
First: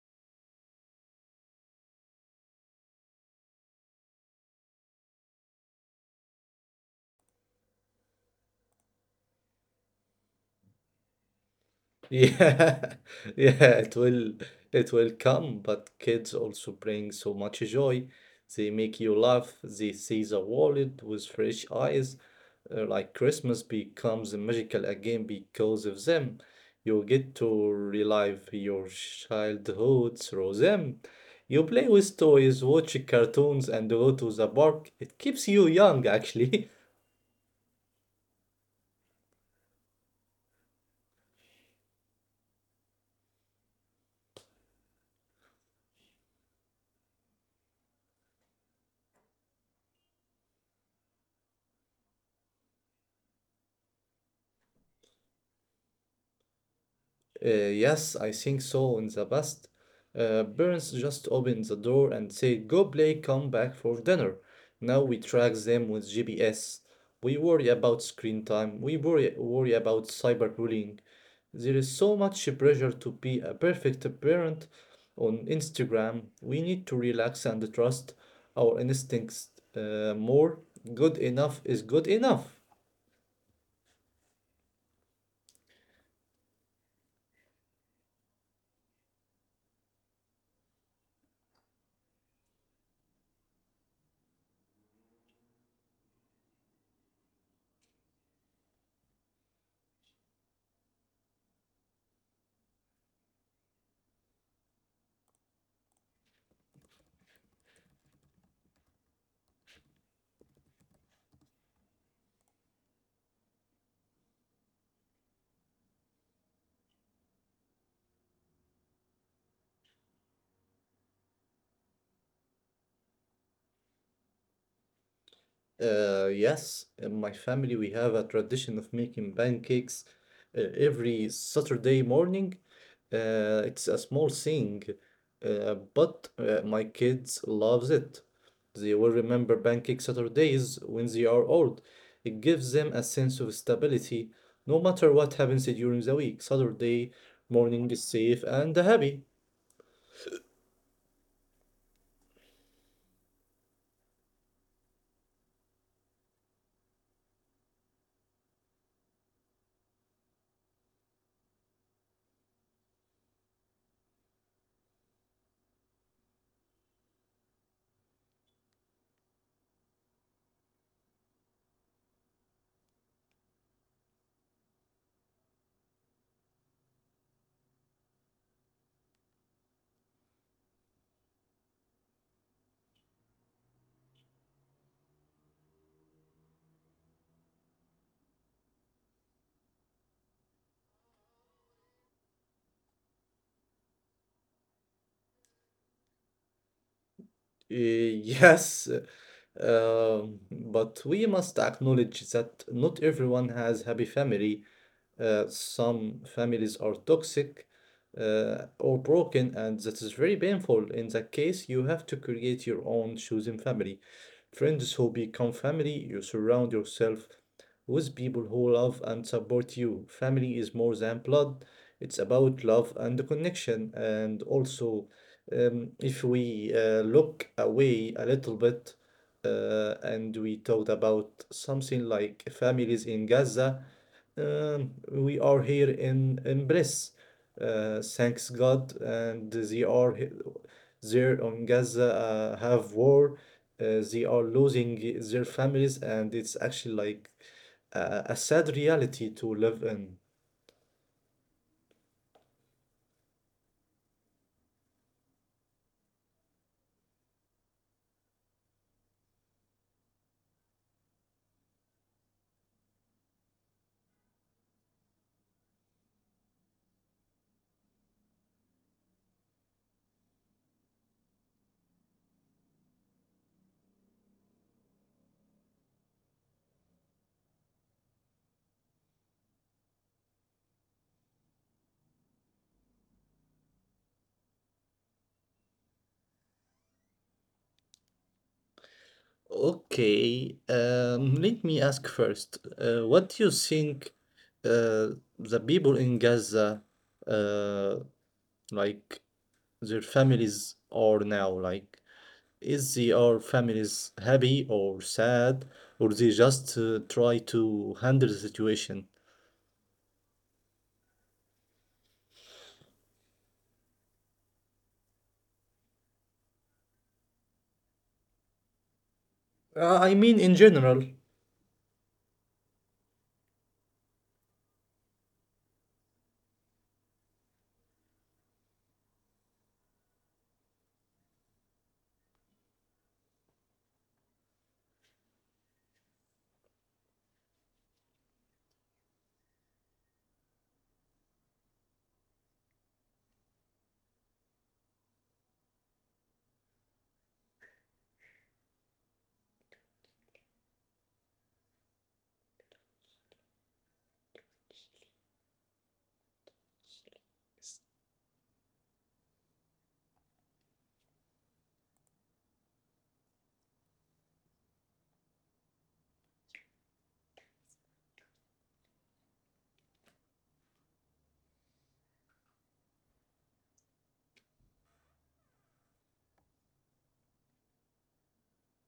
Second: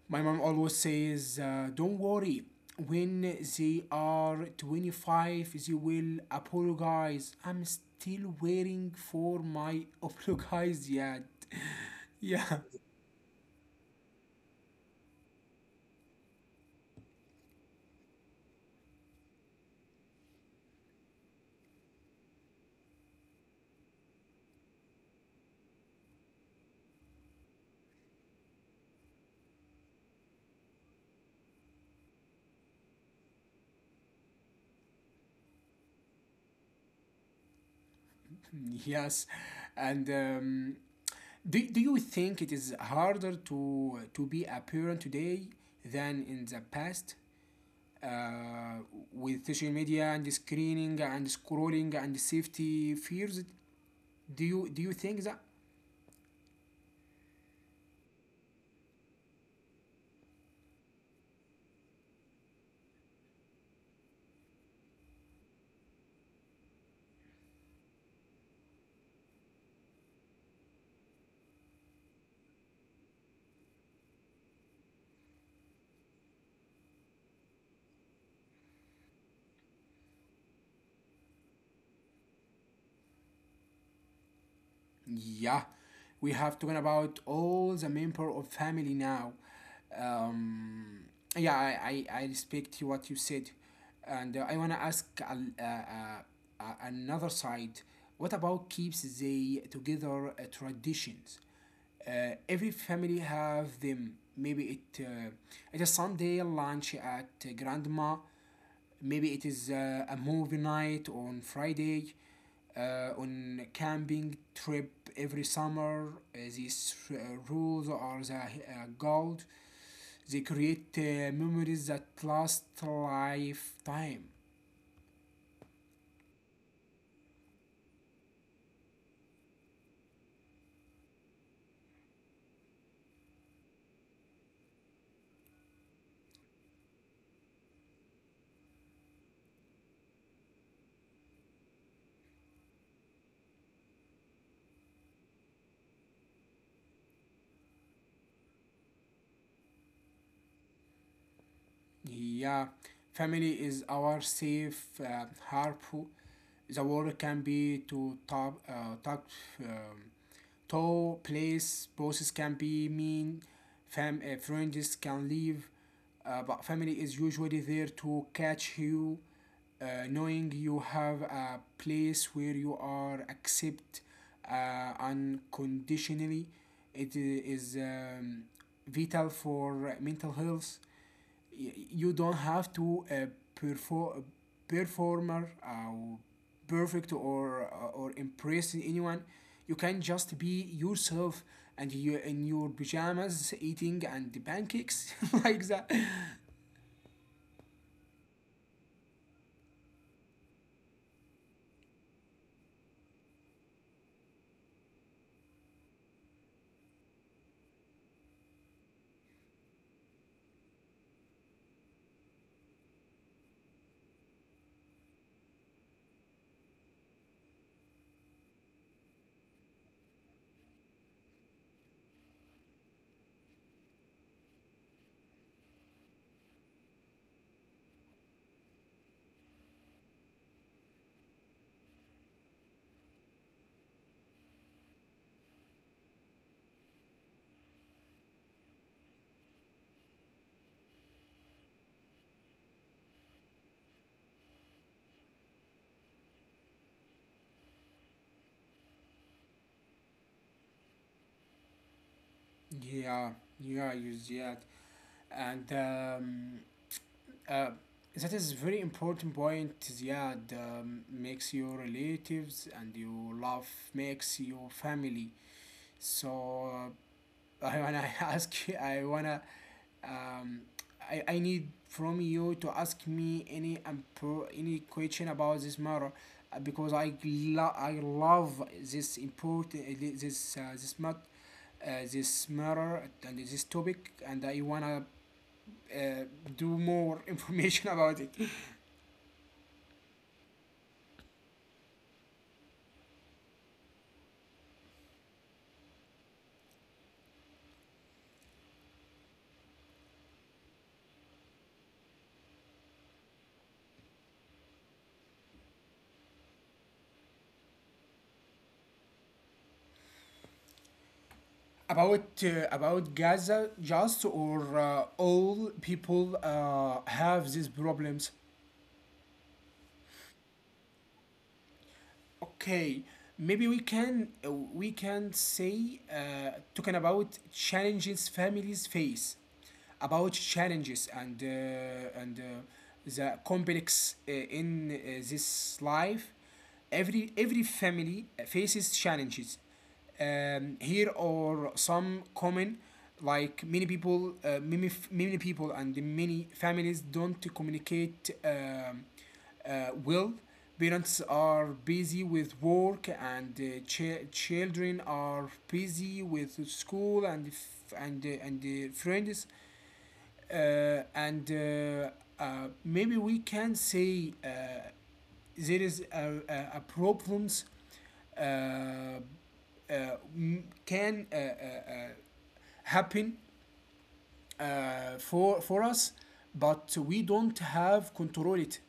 My mom always says, "Don't worry, when they are 25, they will apologize." I'm still waiting for my apologize yet. yeah, Yeah, yeah, it will, it will come, but kids also bring so much joy. They make you laugh, they see the world with fresh eyes. Like Christmas becomes magical again because of them. You get to relive your childhood through them. You play with toys, watch cartoons, and go to the park. It keeps you young, actually. yes. And do you think it is harder to be a parent today than in the past? Uh, with social media and screening and scrolling and safety fears, do you think that? Yes, I think so. In the past, parents just opened the door and said, "Go play, come back for dinner." Now we track them with GPS. We worry about screen time. We worry about cyberbullying. There is so much pressure to be a perfect parent on Instagram. We need to relax and trust our instincts more. Good enough is good enough. Yeah, we have talking about all the member of family now. Um, yeah, I respect you what you said, and I wanna ask uh, another side. What about keeps they together traditions? Every family have them. Maybe it uh, it is Sunday lunch at grandma, maybe it is a movie night on Friday, on camping trip every summer. These rules are the gold. They create memories that last lifetime. Yes, in my family we have a tradition of making pancakes every Saturday morning. It's a small thing, but my kids loves it. They will remember Pancake Saturdays when they are old. It gives them a sense of stability, no matter what happens during the week. Saturday morning is safe and happy. Yeah, family is our safe harbor. The world can be to top, top, um, to place. Bosses can be mean. Friends can leave. But family is usually there to catch you, knowing you have a place where you are accept unconditionally. It is um, vital for mental health. You don't have to perform, performer, or perfect, or impressing anyone. You can just be yourself and you in your pajamas eating and the pancakes like that. Uh, Yes, but we must acknowledge that not everyone has happy family. Some families are toxic or broken, and that is very painful. In that case, you have to create your own chosen family. Friends who become family, you surround yourself with people who love and support you. Family is more than blood, it's about love and connection. And also, if we look away a little bit and we talked about something like families in Gaza, we are here in Bris. Thanks God, and they are there on Gaza have war. They are losing their families, and it's actually like a sad reality to live in. Yeah, yeah, you Ziad. And uh, that is very important point, Ziad. Makes your relatives and your love makes your family. So I wanna ask you, um, I need from you to ask me any any question about this matter, because I love this important this this matter and this topic, and I wanna uh, do more information about it. Okay, let me ask first, what do you think uh, the people in Gaza, uh, like their families are now like? Is the our families happy or sad, or they just try to handle the situation? About about Gaza just, or all people have these problems? I mean, in general. Okay, maybe we can say talking about challenges families face, about challenges and the complex in this life. Every family faces challenges. Here are some common, like many people, many people and many families don't communicate. Well, parents are busy with work, and children are busy with school and friends. And Maybe we can say there is a problems uh, uh, can happen for us, but we don't have control it,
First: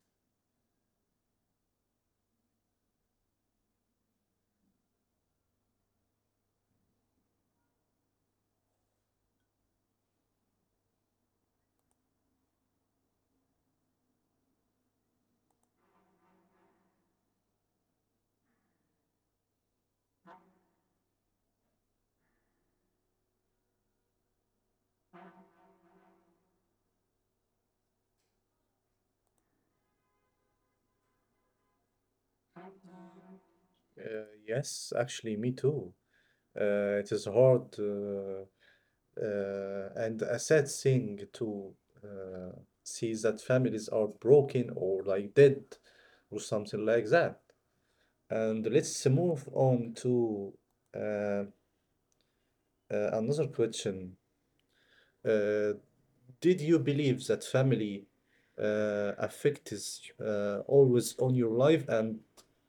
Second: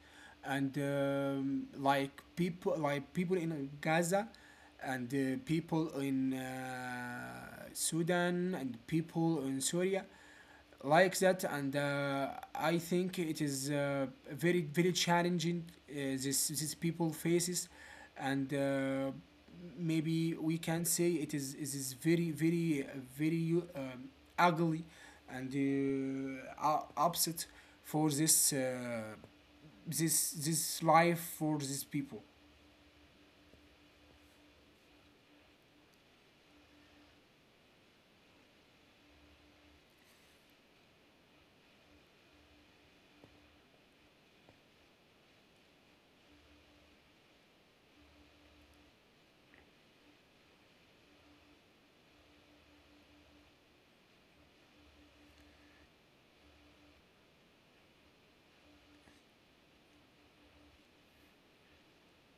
and like people in Gaza, and people in Sudan, and people in Syria, like that. And I think it is very challenging uh, this people faces. And maybe we can say it is very ugly and upset for this life for these people. Uh, yes, actually, me too. It is hard and a sad thing to uh, see that families are broken or like dead or something like that. And let's move on to uh, uh, another question. Uh, Did you believe that family affect is always on your life and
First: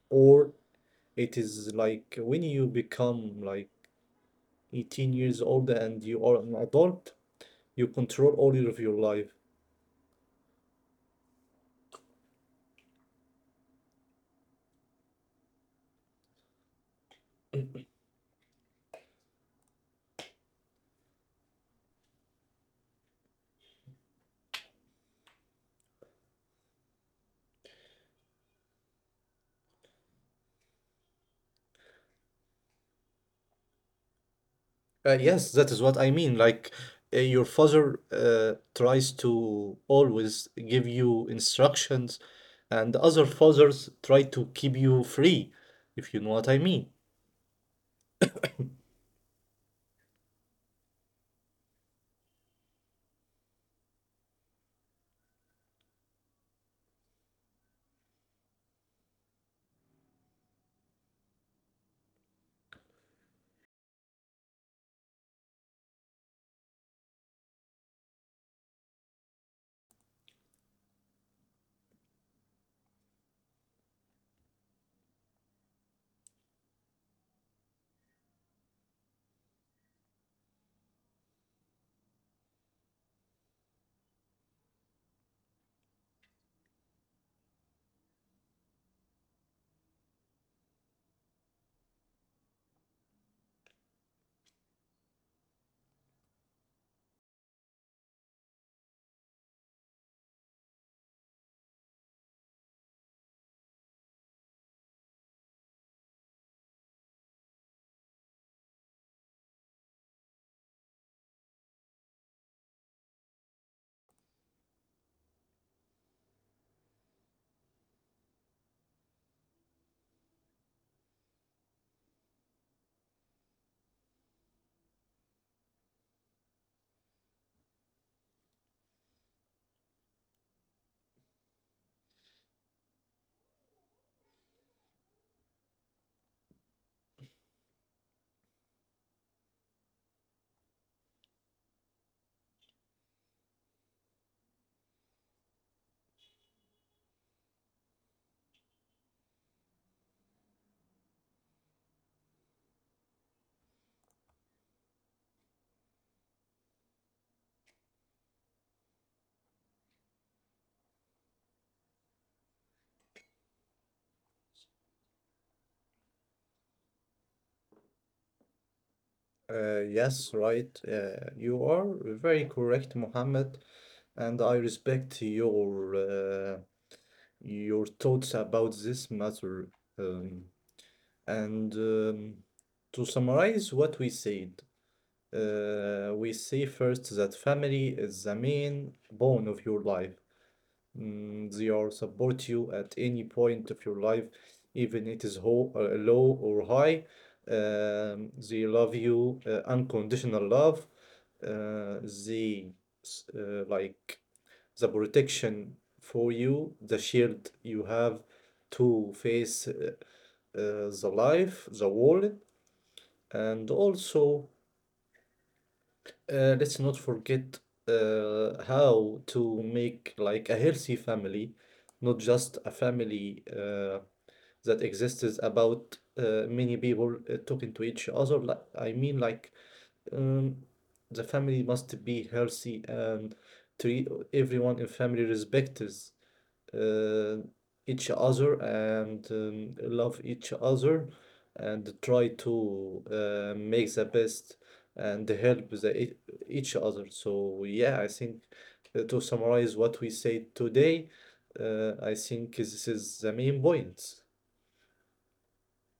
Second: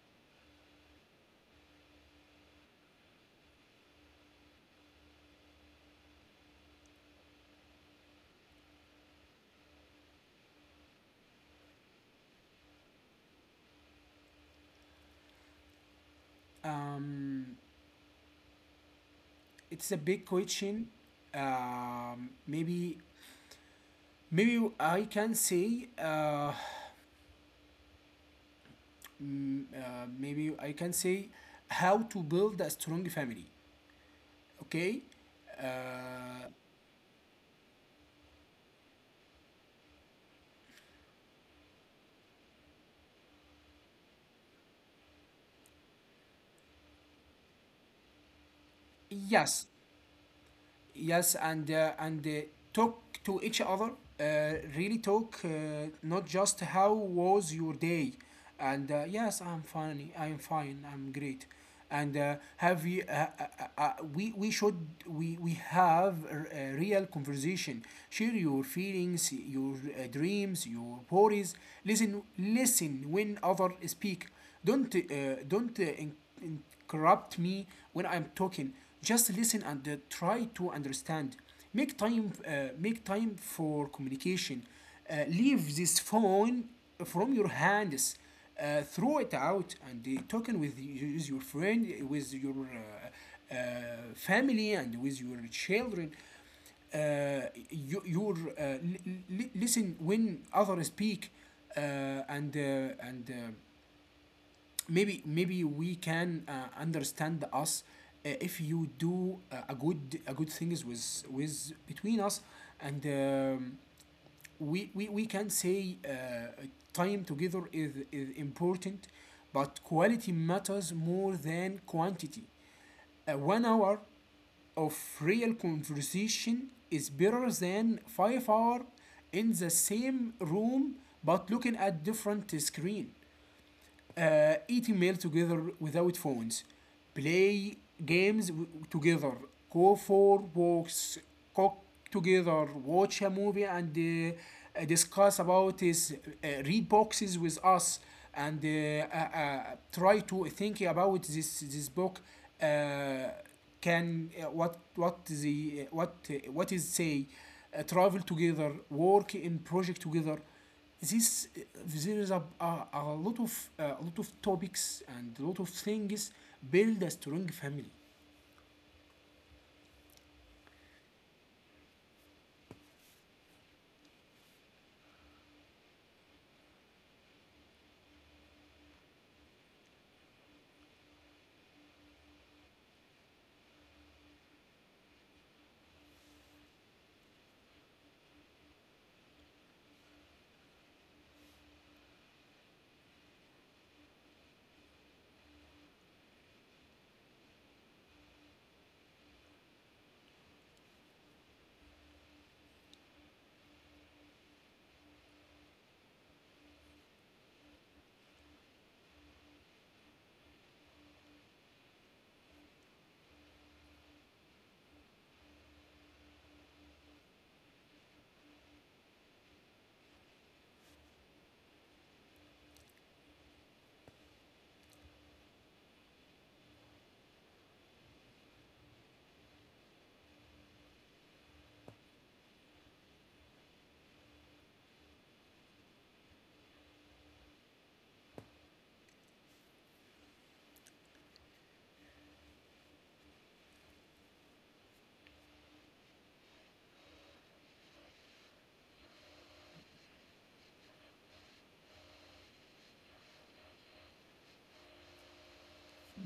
or it is like when you become like 18 years old and you are an adult, you control all of your life. um, it's a big question. um, maybe Maybe I can say maybe I can say how to build a strong family. Okay. Yes, that is what I mean. Uh, Like your father tries to always give you instructions, and other fathers try to keep you free, if you know what I mean. yes, yes and talk to each other, really talk, not just how was your day and yes, I'm fine, I'm fine, I'm great and have you we should we have a real conversation. Share your feelings, your dreams, your worries. Listen when other speak. Don't uh, don't uh, in, in, corrupt me when I'm talking. Just listen and try to understand. Make time, uh, Make time for communication. Leave this phone from your hands. Throw it out and talking with your friend, with your family, and with your children. Uh, you, your li- li- Listen when others speak, uh, and uh, and maybe we can understand us if you do a good things with between us. And um, we, we we can say time together is important, but quality matters more than quantity. 1 hour of real conversation is better than 5 hour in the same room but looking at different screen. Eating meal together without phones, play games together, go for walks, cook together, watch a movie, and discuss about this, read boxes with us, and try to think about this book. Uh, can what the what is say Travel together, work in project together. This there is a, a, a lot of topics and a lot of things, build a strong family. Yes, right. You are very correct, Mohammed, and I respect your thoughts about this matter. Um, and to summarize what we said, we say first that family is the main bone of your life. Mm, they are support you at any point of your life, even it is ho low or high. They love you unconditional love. They like the protection for you, the shield you have to face the life, the world, and also let's not forget how to make like a healthy family, not just a family that exists about many people talking to each other. Like, I mean, like um, the family must be healthy and treat everyone in family respects uh, each other and love each other and try to make the best and help the, each other. So yeah, I think to summarize what we said today, I think this is the main point.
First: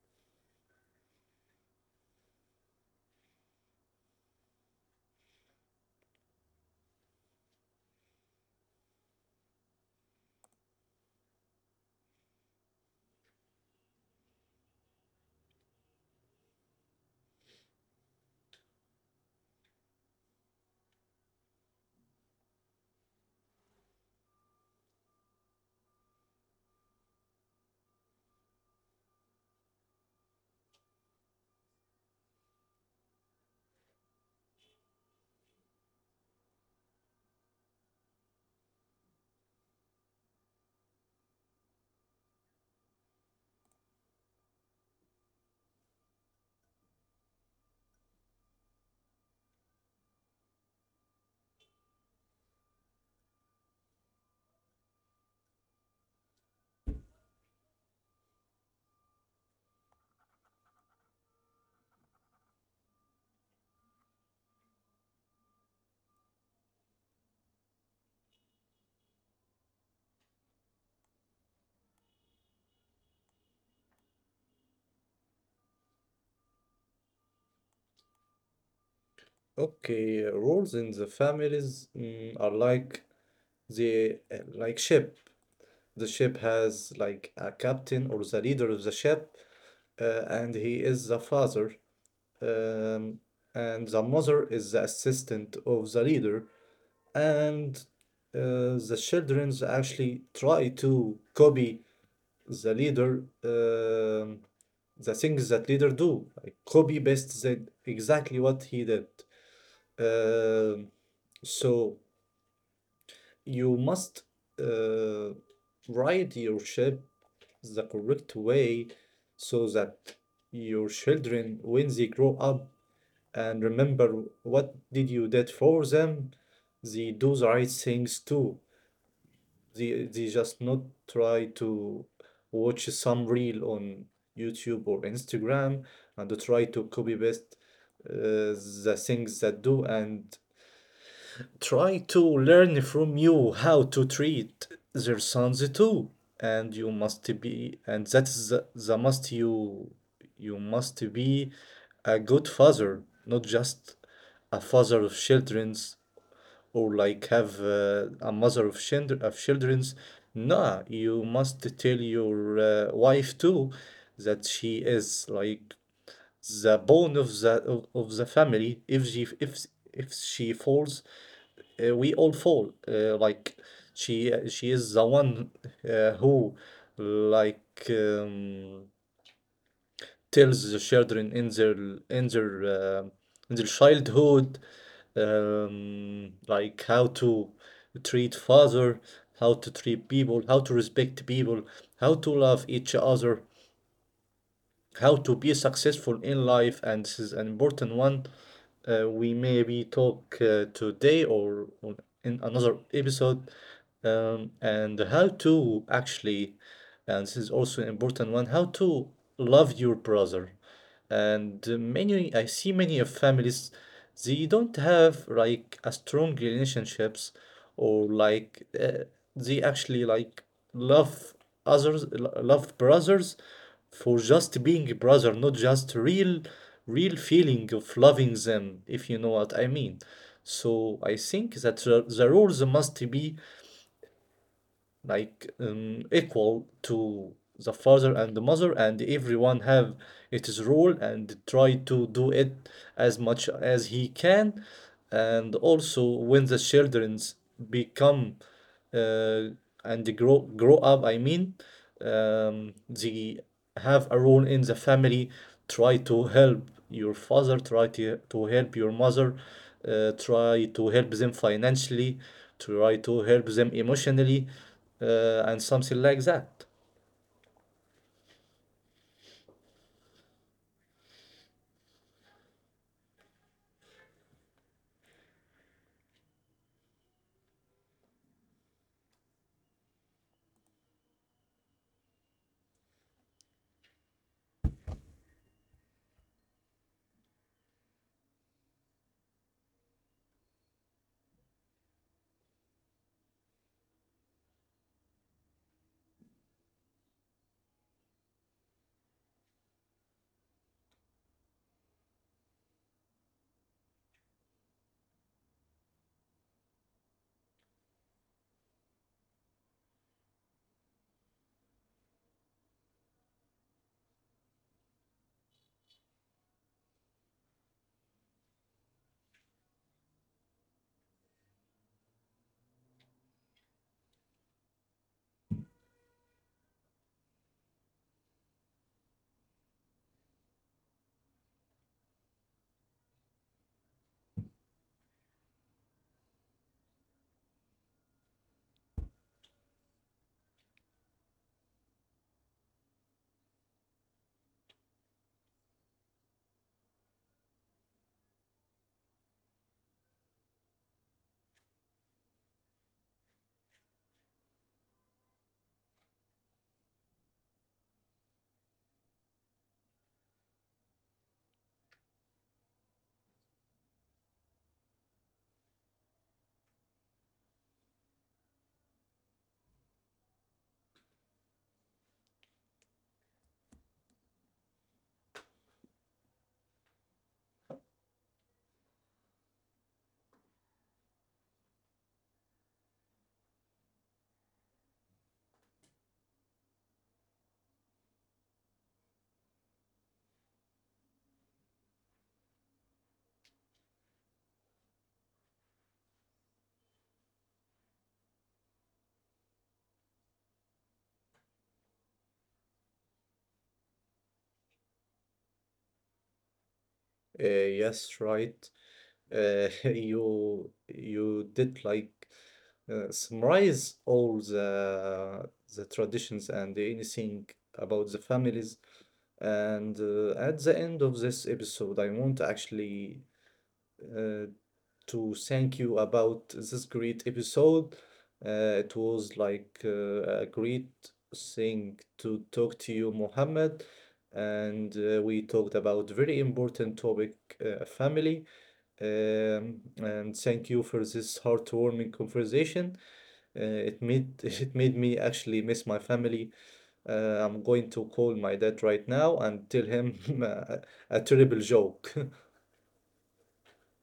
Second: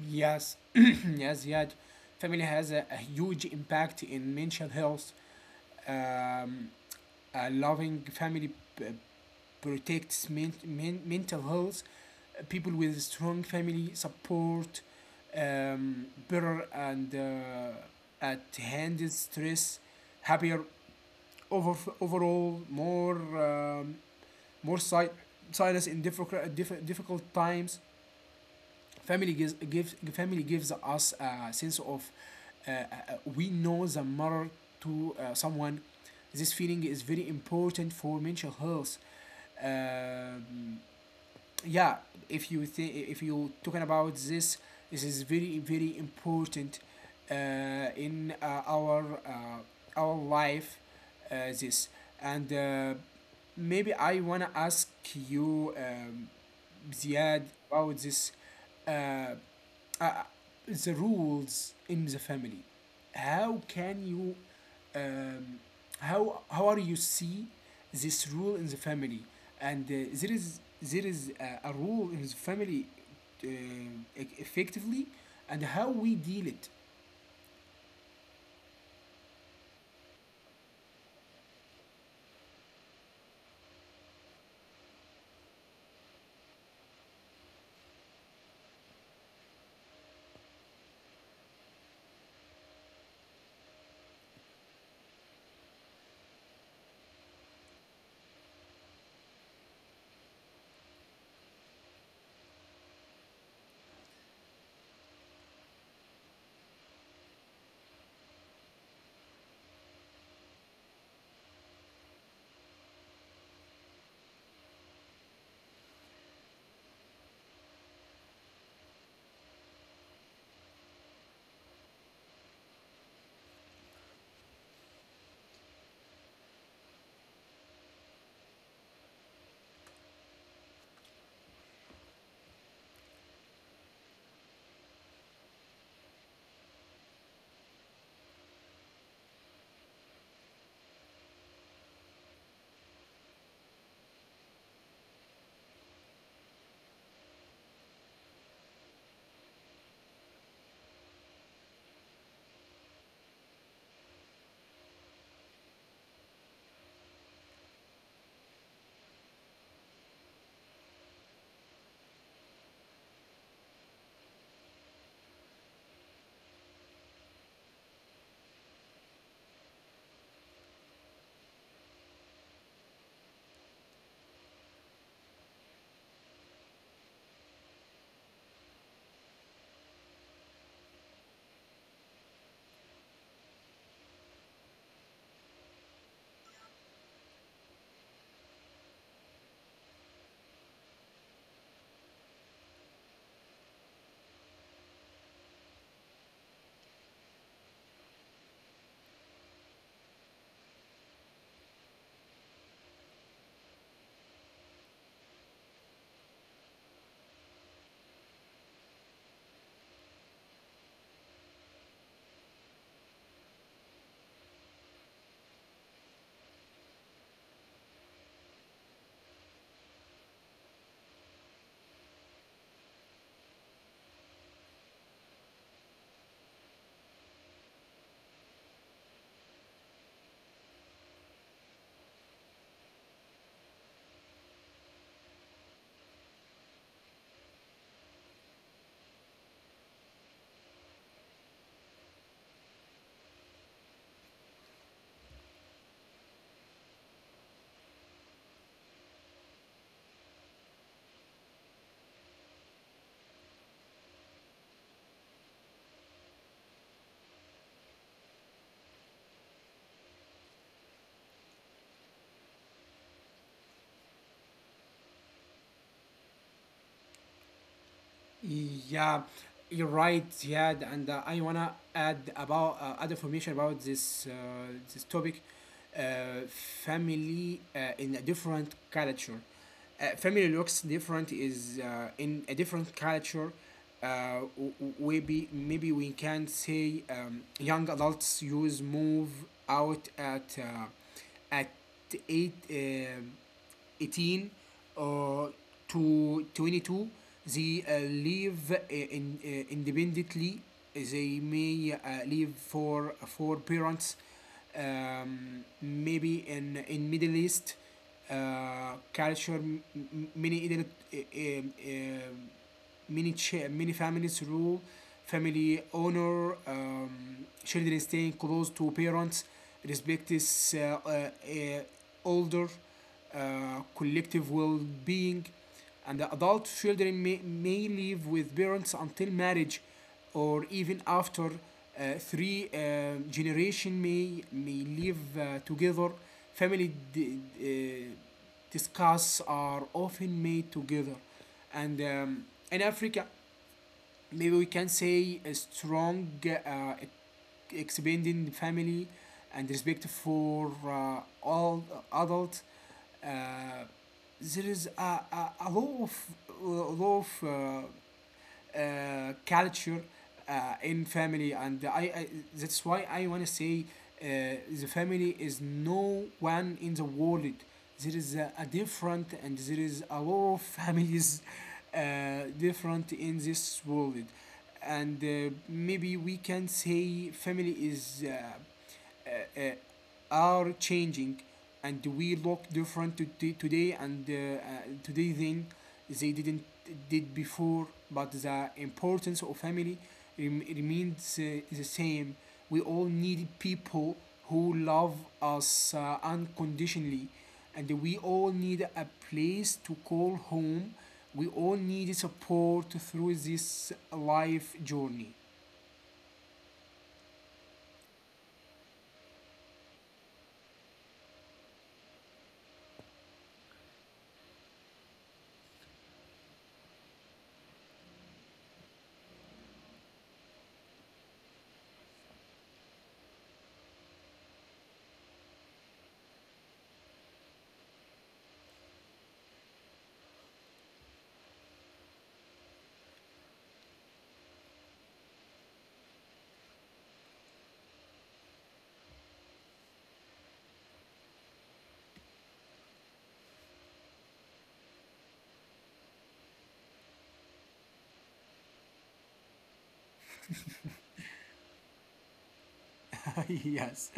Yes. Yes, yet family has a huge impact in mental health. um, a loving family p- protects mental health. People with strong family support better and at handle stress, happier, over overall more um, more si- silence in difficult times. Family gives us a sense of uh, uh, we know the matter to someone. This feeling is very important for mental health. Um, yeah, if you think, if you talking about this, this is very very important uh, in our life. This and Maybe I wanna ask you, Ziad, about this, uh, uh, the rules in the family. How can you, um, how are you see this rule in the family? And there is a rule in the family, e- effectively, and how we deal it. Okay, roles in the families mm, are like the like ship. The ship has like a captain or the leader of the ship, and he is the father. um, and the mother is the assistant of the leader, and the children actually try to copy the leader, the things that leader do, like copy paste the, exactly what he did. Um so you must uh, ride your ship the correct way so that your children, when they grow up, and remember what did you did for them, they do the right things too. They just not try to watch some reel on YouTube or Instagram and to try to copy paste uh, the things that do and try to learn from you how to treat their sons too. And you must be, and that's the must, you must be a good father, not just a father of children's or like have a mother of children of children's. Nah, you must tell your wife too that she is like the bone of the of the family. If if she falls, we all fall. Like she is the one who like um, tells the children in their in their in their childhood like how to treat father, how to treat people, how to respect people, how to love each other, how to be successful in life. And this is an important one. We maybe talk today in another episode, and how to actually, and this is also an important one, how to love your brother. And many, I see many of families, they don't have like a strong relationships, or like they actually like love love brothers for just being a brother, not just real, real feeling of loving them, if you know what I mean. So I think that the rules must be like equal to the father and the mother, and everyone have its role and try to do it as much as he can. And also when the children become uh, and they grow up, I mean, they have a role in the family. Try to help your father, to help your mother, try to help them financially, try to help them emotionally, and something like that. Yeah, you're right, Ziad, and I wanna add about, add information about this, this topic, uh, family in a different culture. Family looks different is in a different culture. Maybe we can say, young adults use move out at eight. 18 uh, to 22, they live independently. They may live for parents. Maybe in Middle East culture, many adult, many cha- many families rule family honor, children staying close to parents, respect is, older, collective well-being. And the adult children may live with parents until marriage, or even after, three generation may live together. Family discuss are often made together. And in Africa, maybe we can say a strong, uh, expanding family and respect for all adults. Uh, there is a lot of culture in family. And I That's why I want to say, the family is no one in the world. There is a different, and there is a lot of families, different in this world. And maybe we can say family is uh, uh, are changing, and we look different today, and today than they didn't did before, but the importance of family remains the same. We all need people who love us unconditionally, and we all need a place to call home. We all need support through this life journey. uh, yes, right. You did like summarize all the traditions and anything about the families. And at the end of this episode, I want to actually uh, to thank you about this great episode. It was like a great thing to talk to you, Mohammed. And we talked about very important topic, family. And thank you for this heartwarming conversation. It made it made me actually miss my family. I'm going to call my dad right now and tell him a, a terrible joke. Yes.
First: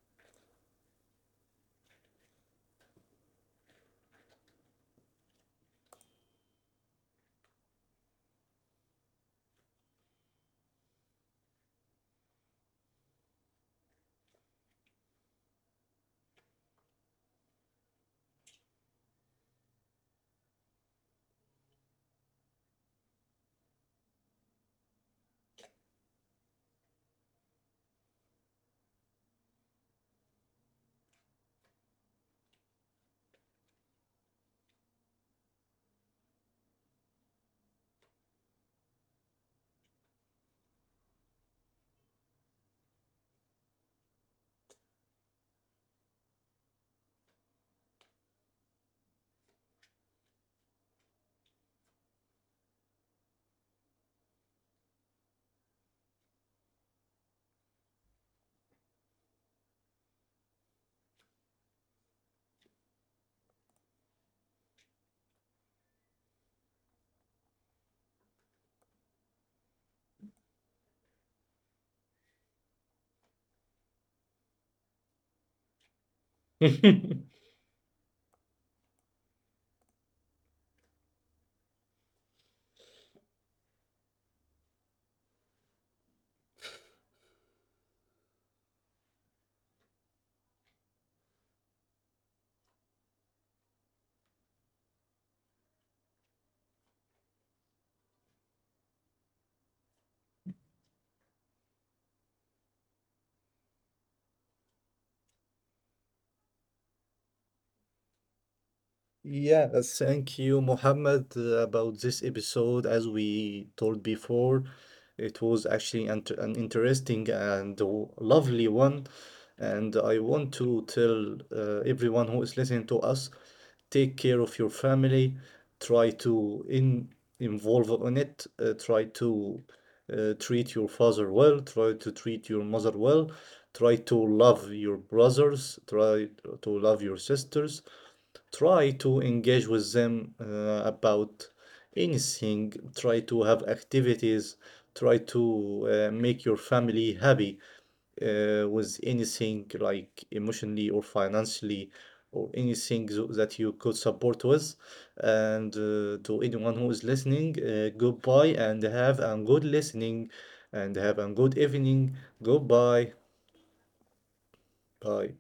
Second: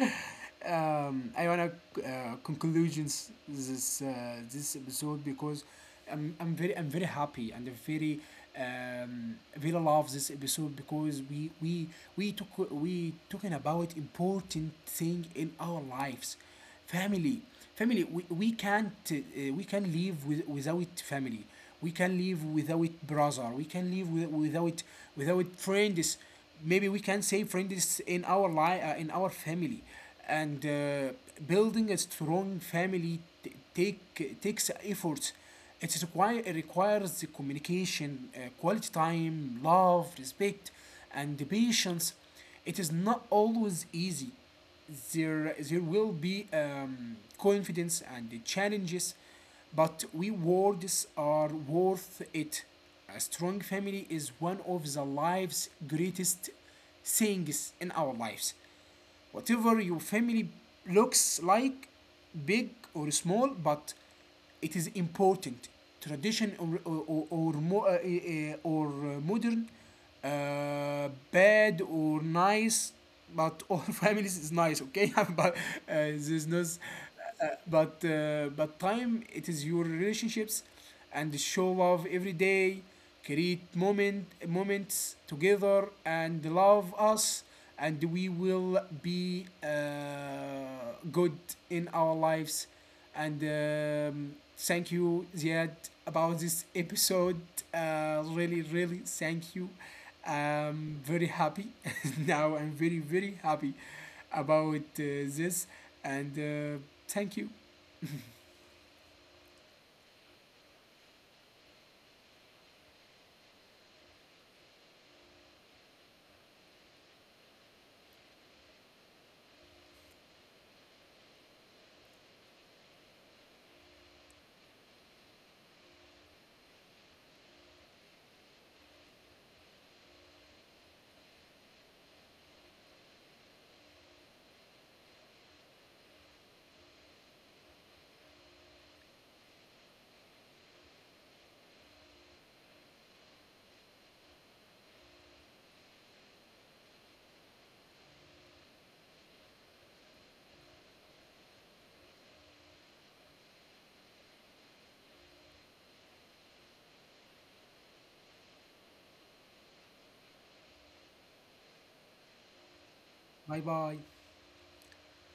I wanna conclusions this, this episode, because I'm very, I'm very happy, and I'm very, um, really love this episode, because we talking about important thing in our lives: family. Family, we can't, we can live with, without family. We can live without brother. We can live with, without, without friends. Maybe we can say friends in our life, in our family. And building a strong family takes efforts. It requires the communication, quality time, love, respect, and the patience. It is not always easy. There will be, confidence and the challenges, but we words are worth it. A strong family is one of the life's greatest things in our lives. Whatever your family looks like, big or small, but it is important. Tradition or, or, or, mo- uh, uh, modern, bad or nice, but all families is nice, okay? But there's no s- but time it is your relationships, and show love every day, create moments together, and love us, and we will be good in our lives. And thank you, Ziad, about this episode. Really, really thank you. I'm very happy now. I'm very, very happy about this. And thank you. Yeah, thank you, Mohammed, about this episode. As we told before, it was actually an interesting and lovely one. And I want to tell everyone who is listening to us, take care of your family, try to in, involve on it, try to treat your father well, try to treat your mother well, try to love your brothers, try to love your sisters, try to engage with them about anything, try to have activities, try to make your family happy with anything like emotionally or financially or anything that you could support with. And to anyone who is listening, goodbye and have a good listening and have a good evening. Goodbye. Bye bye. Bye.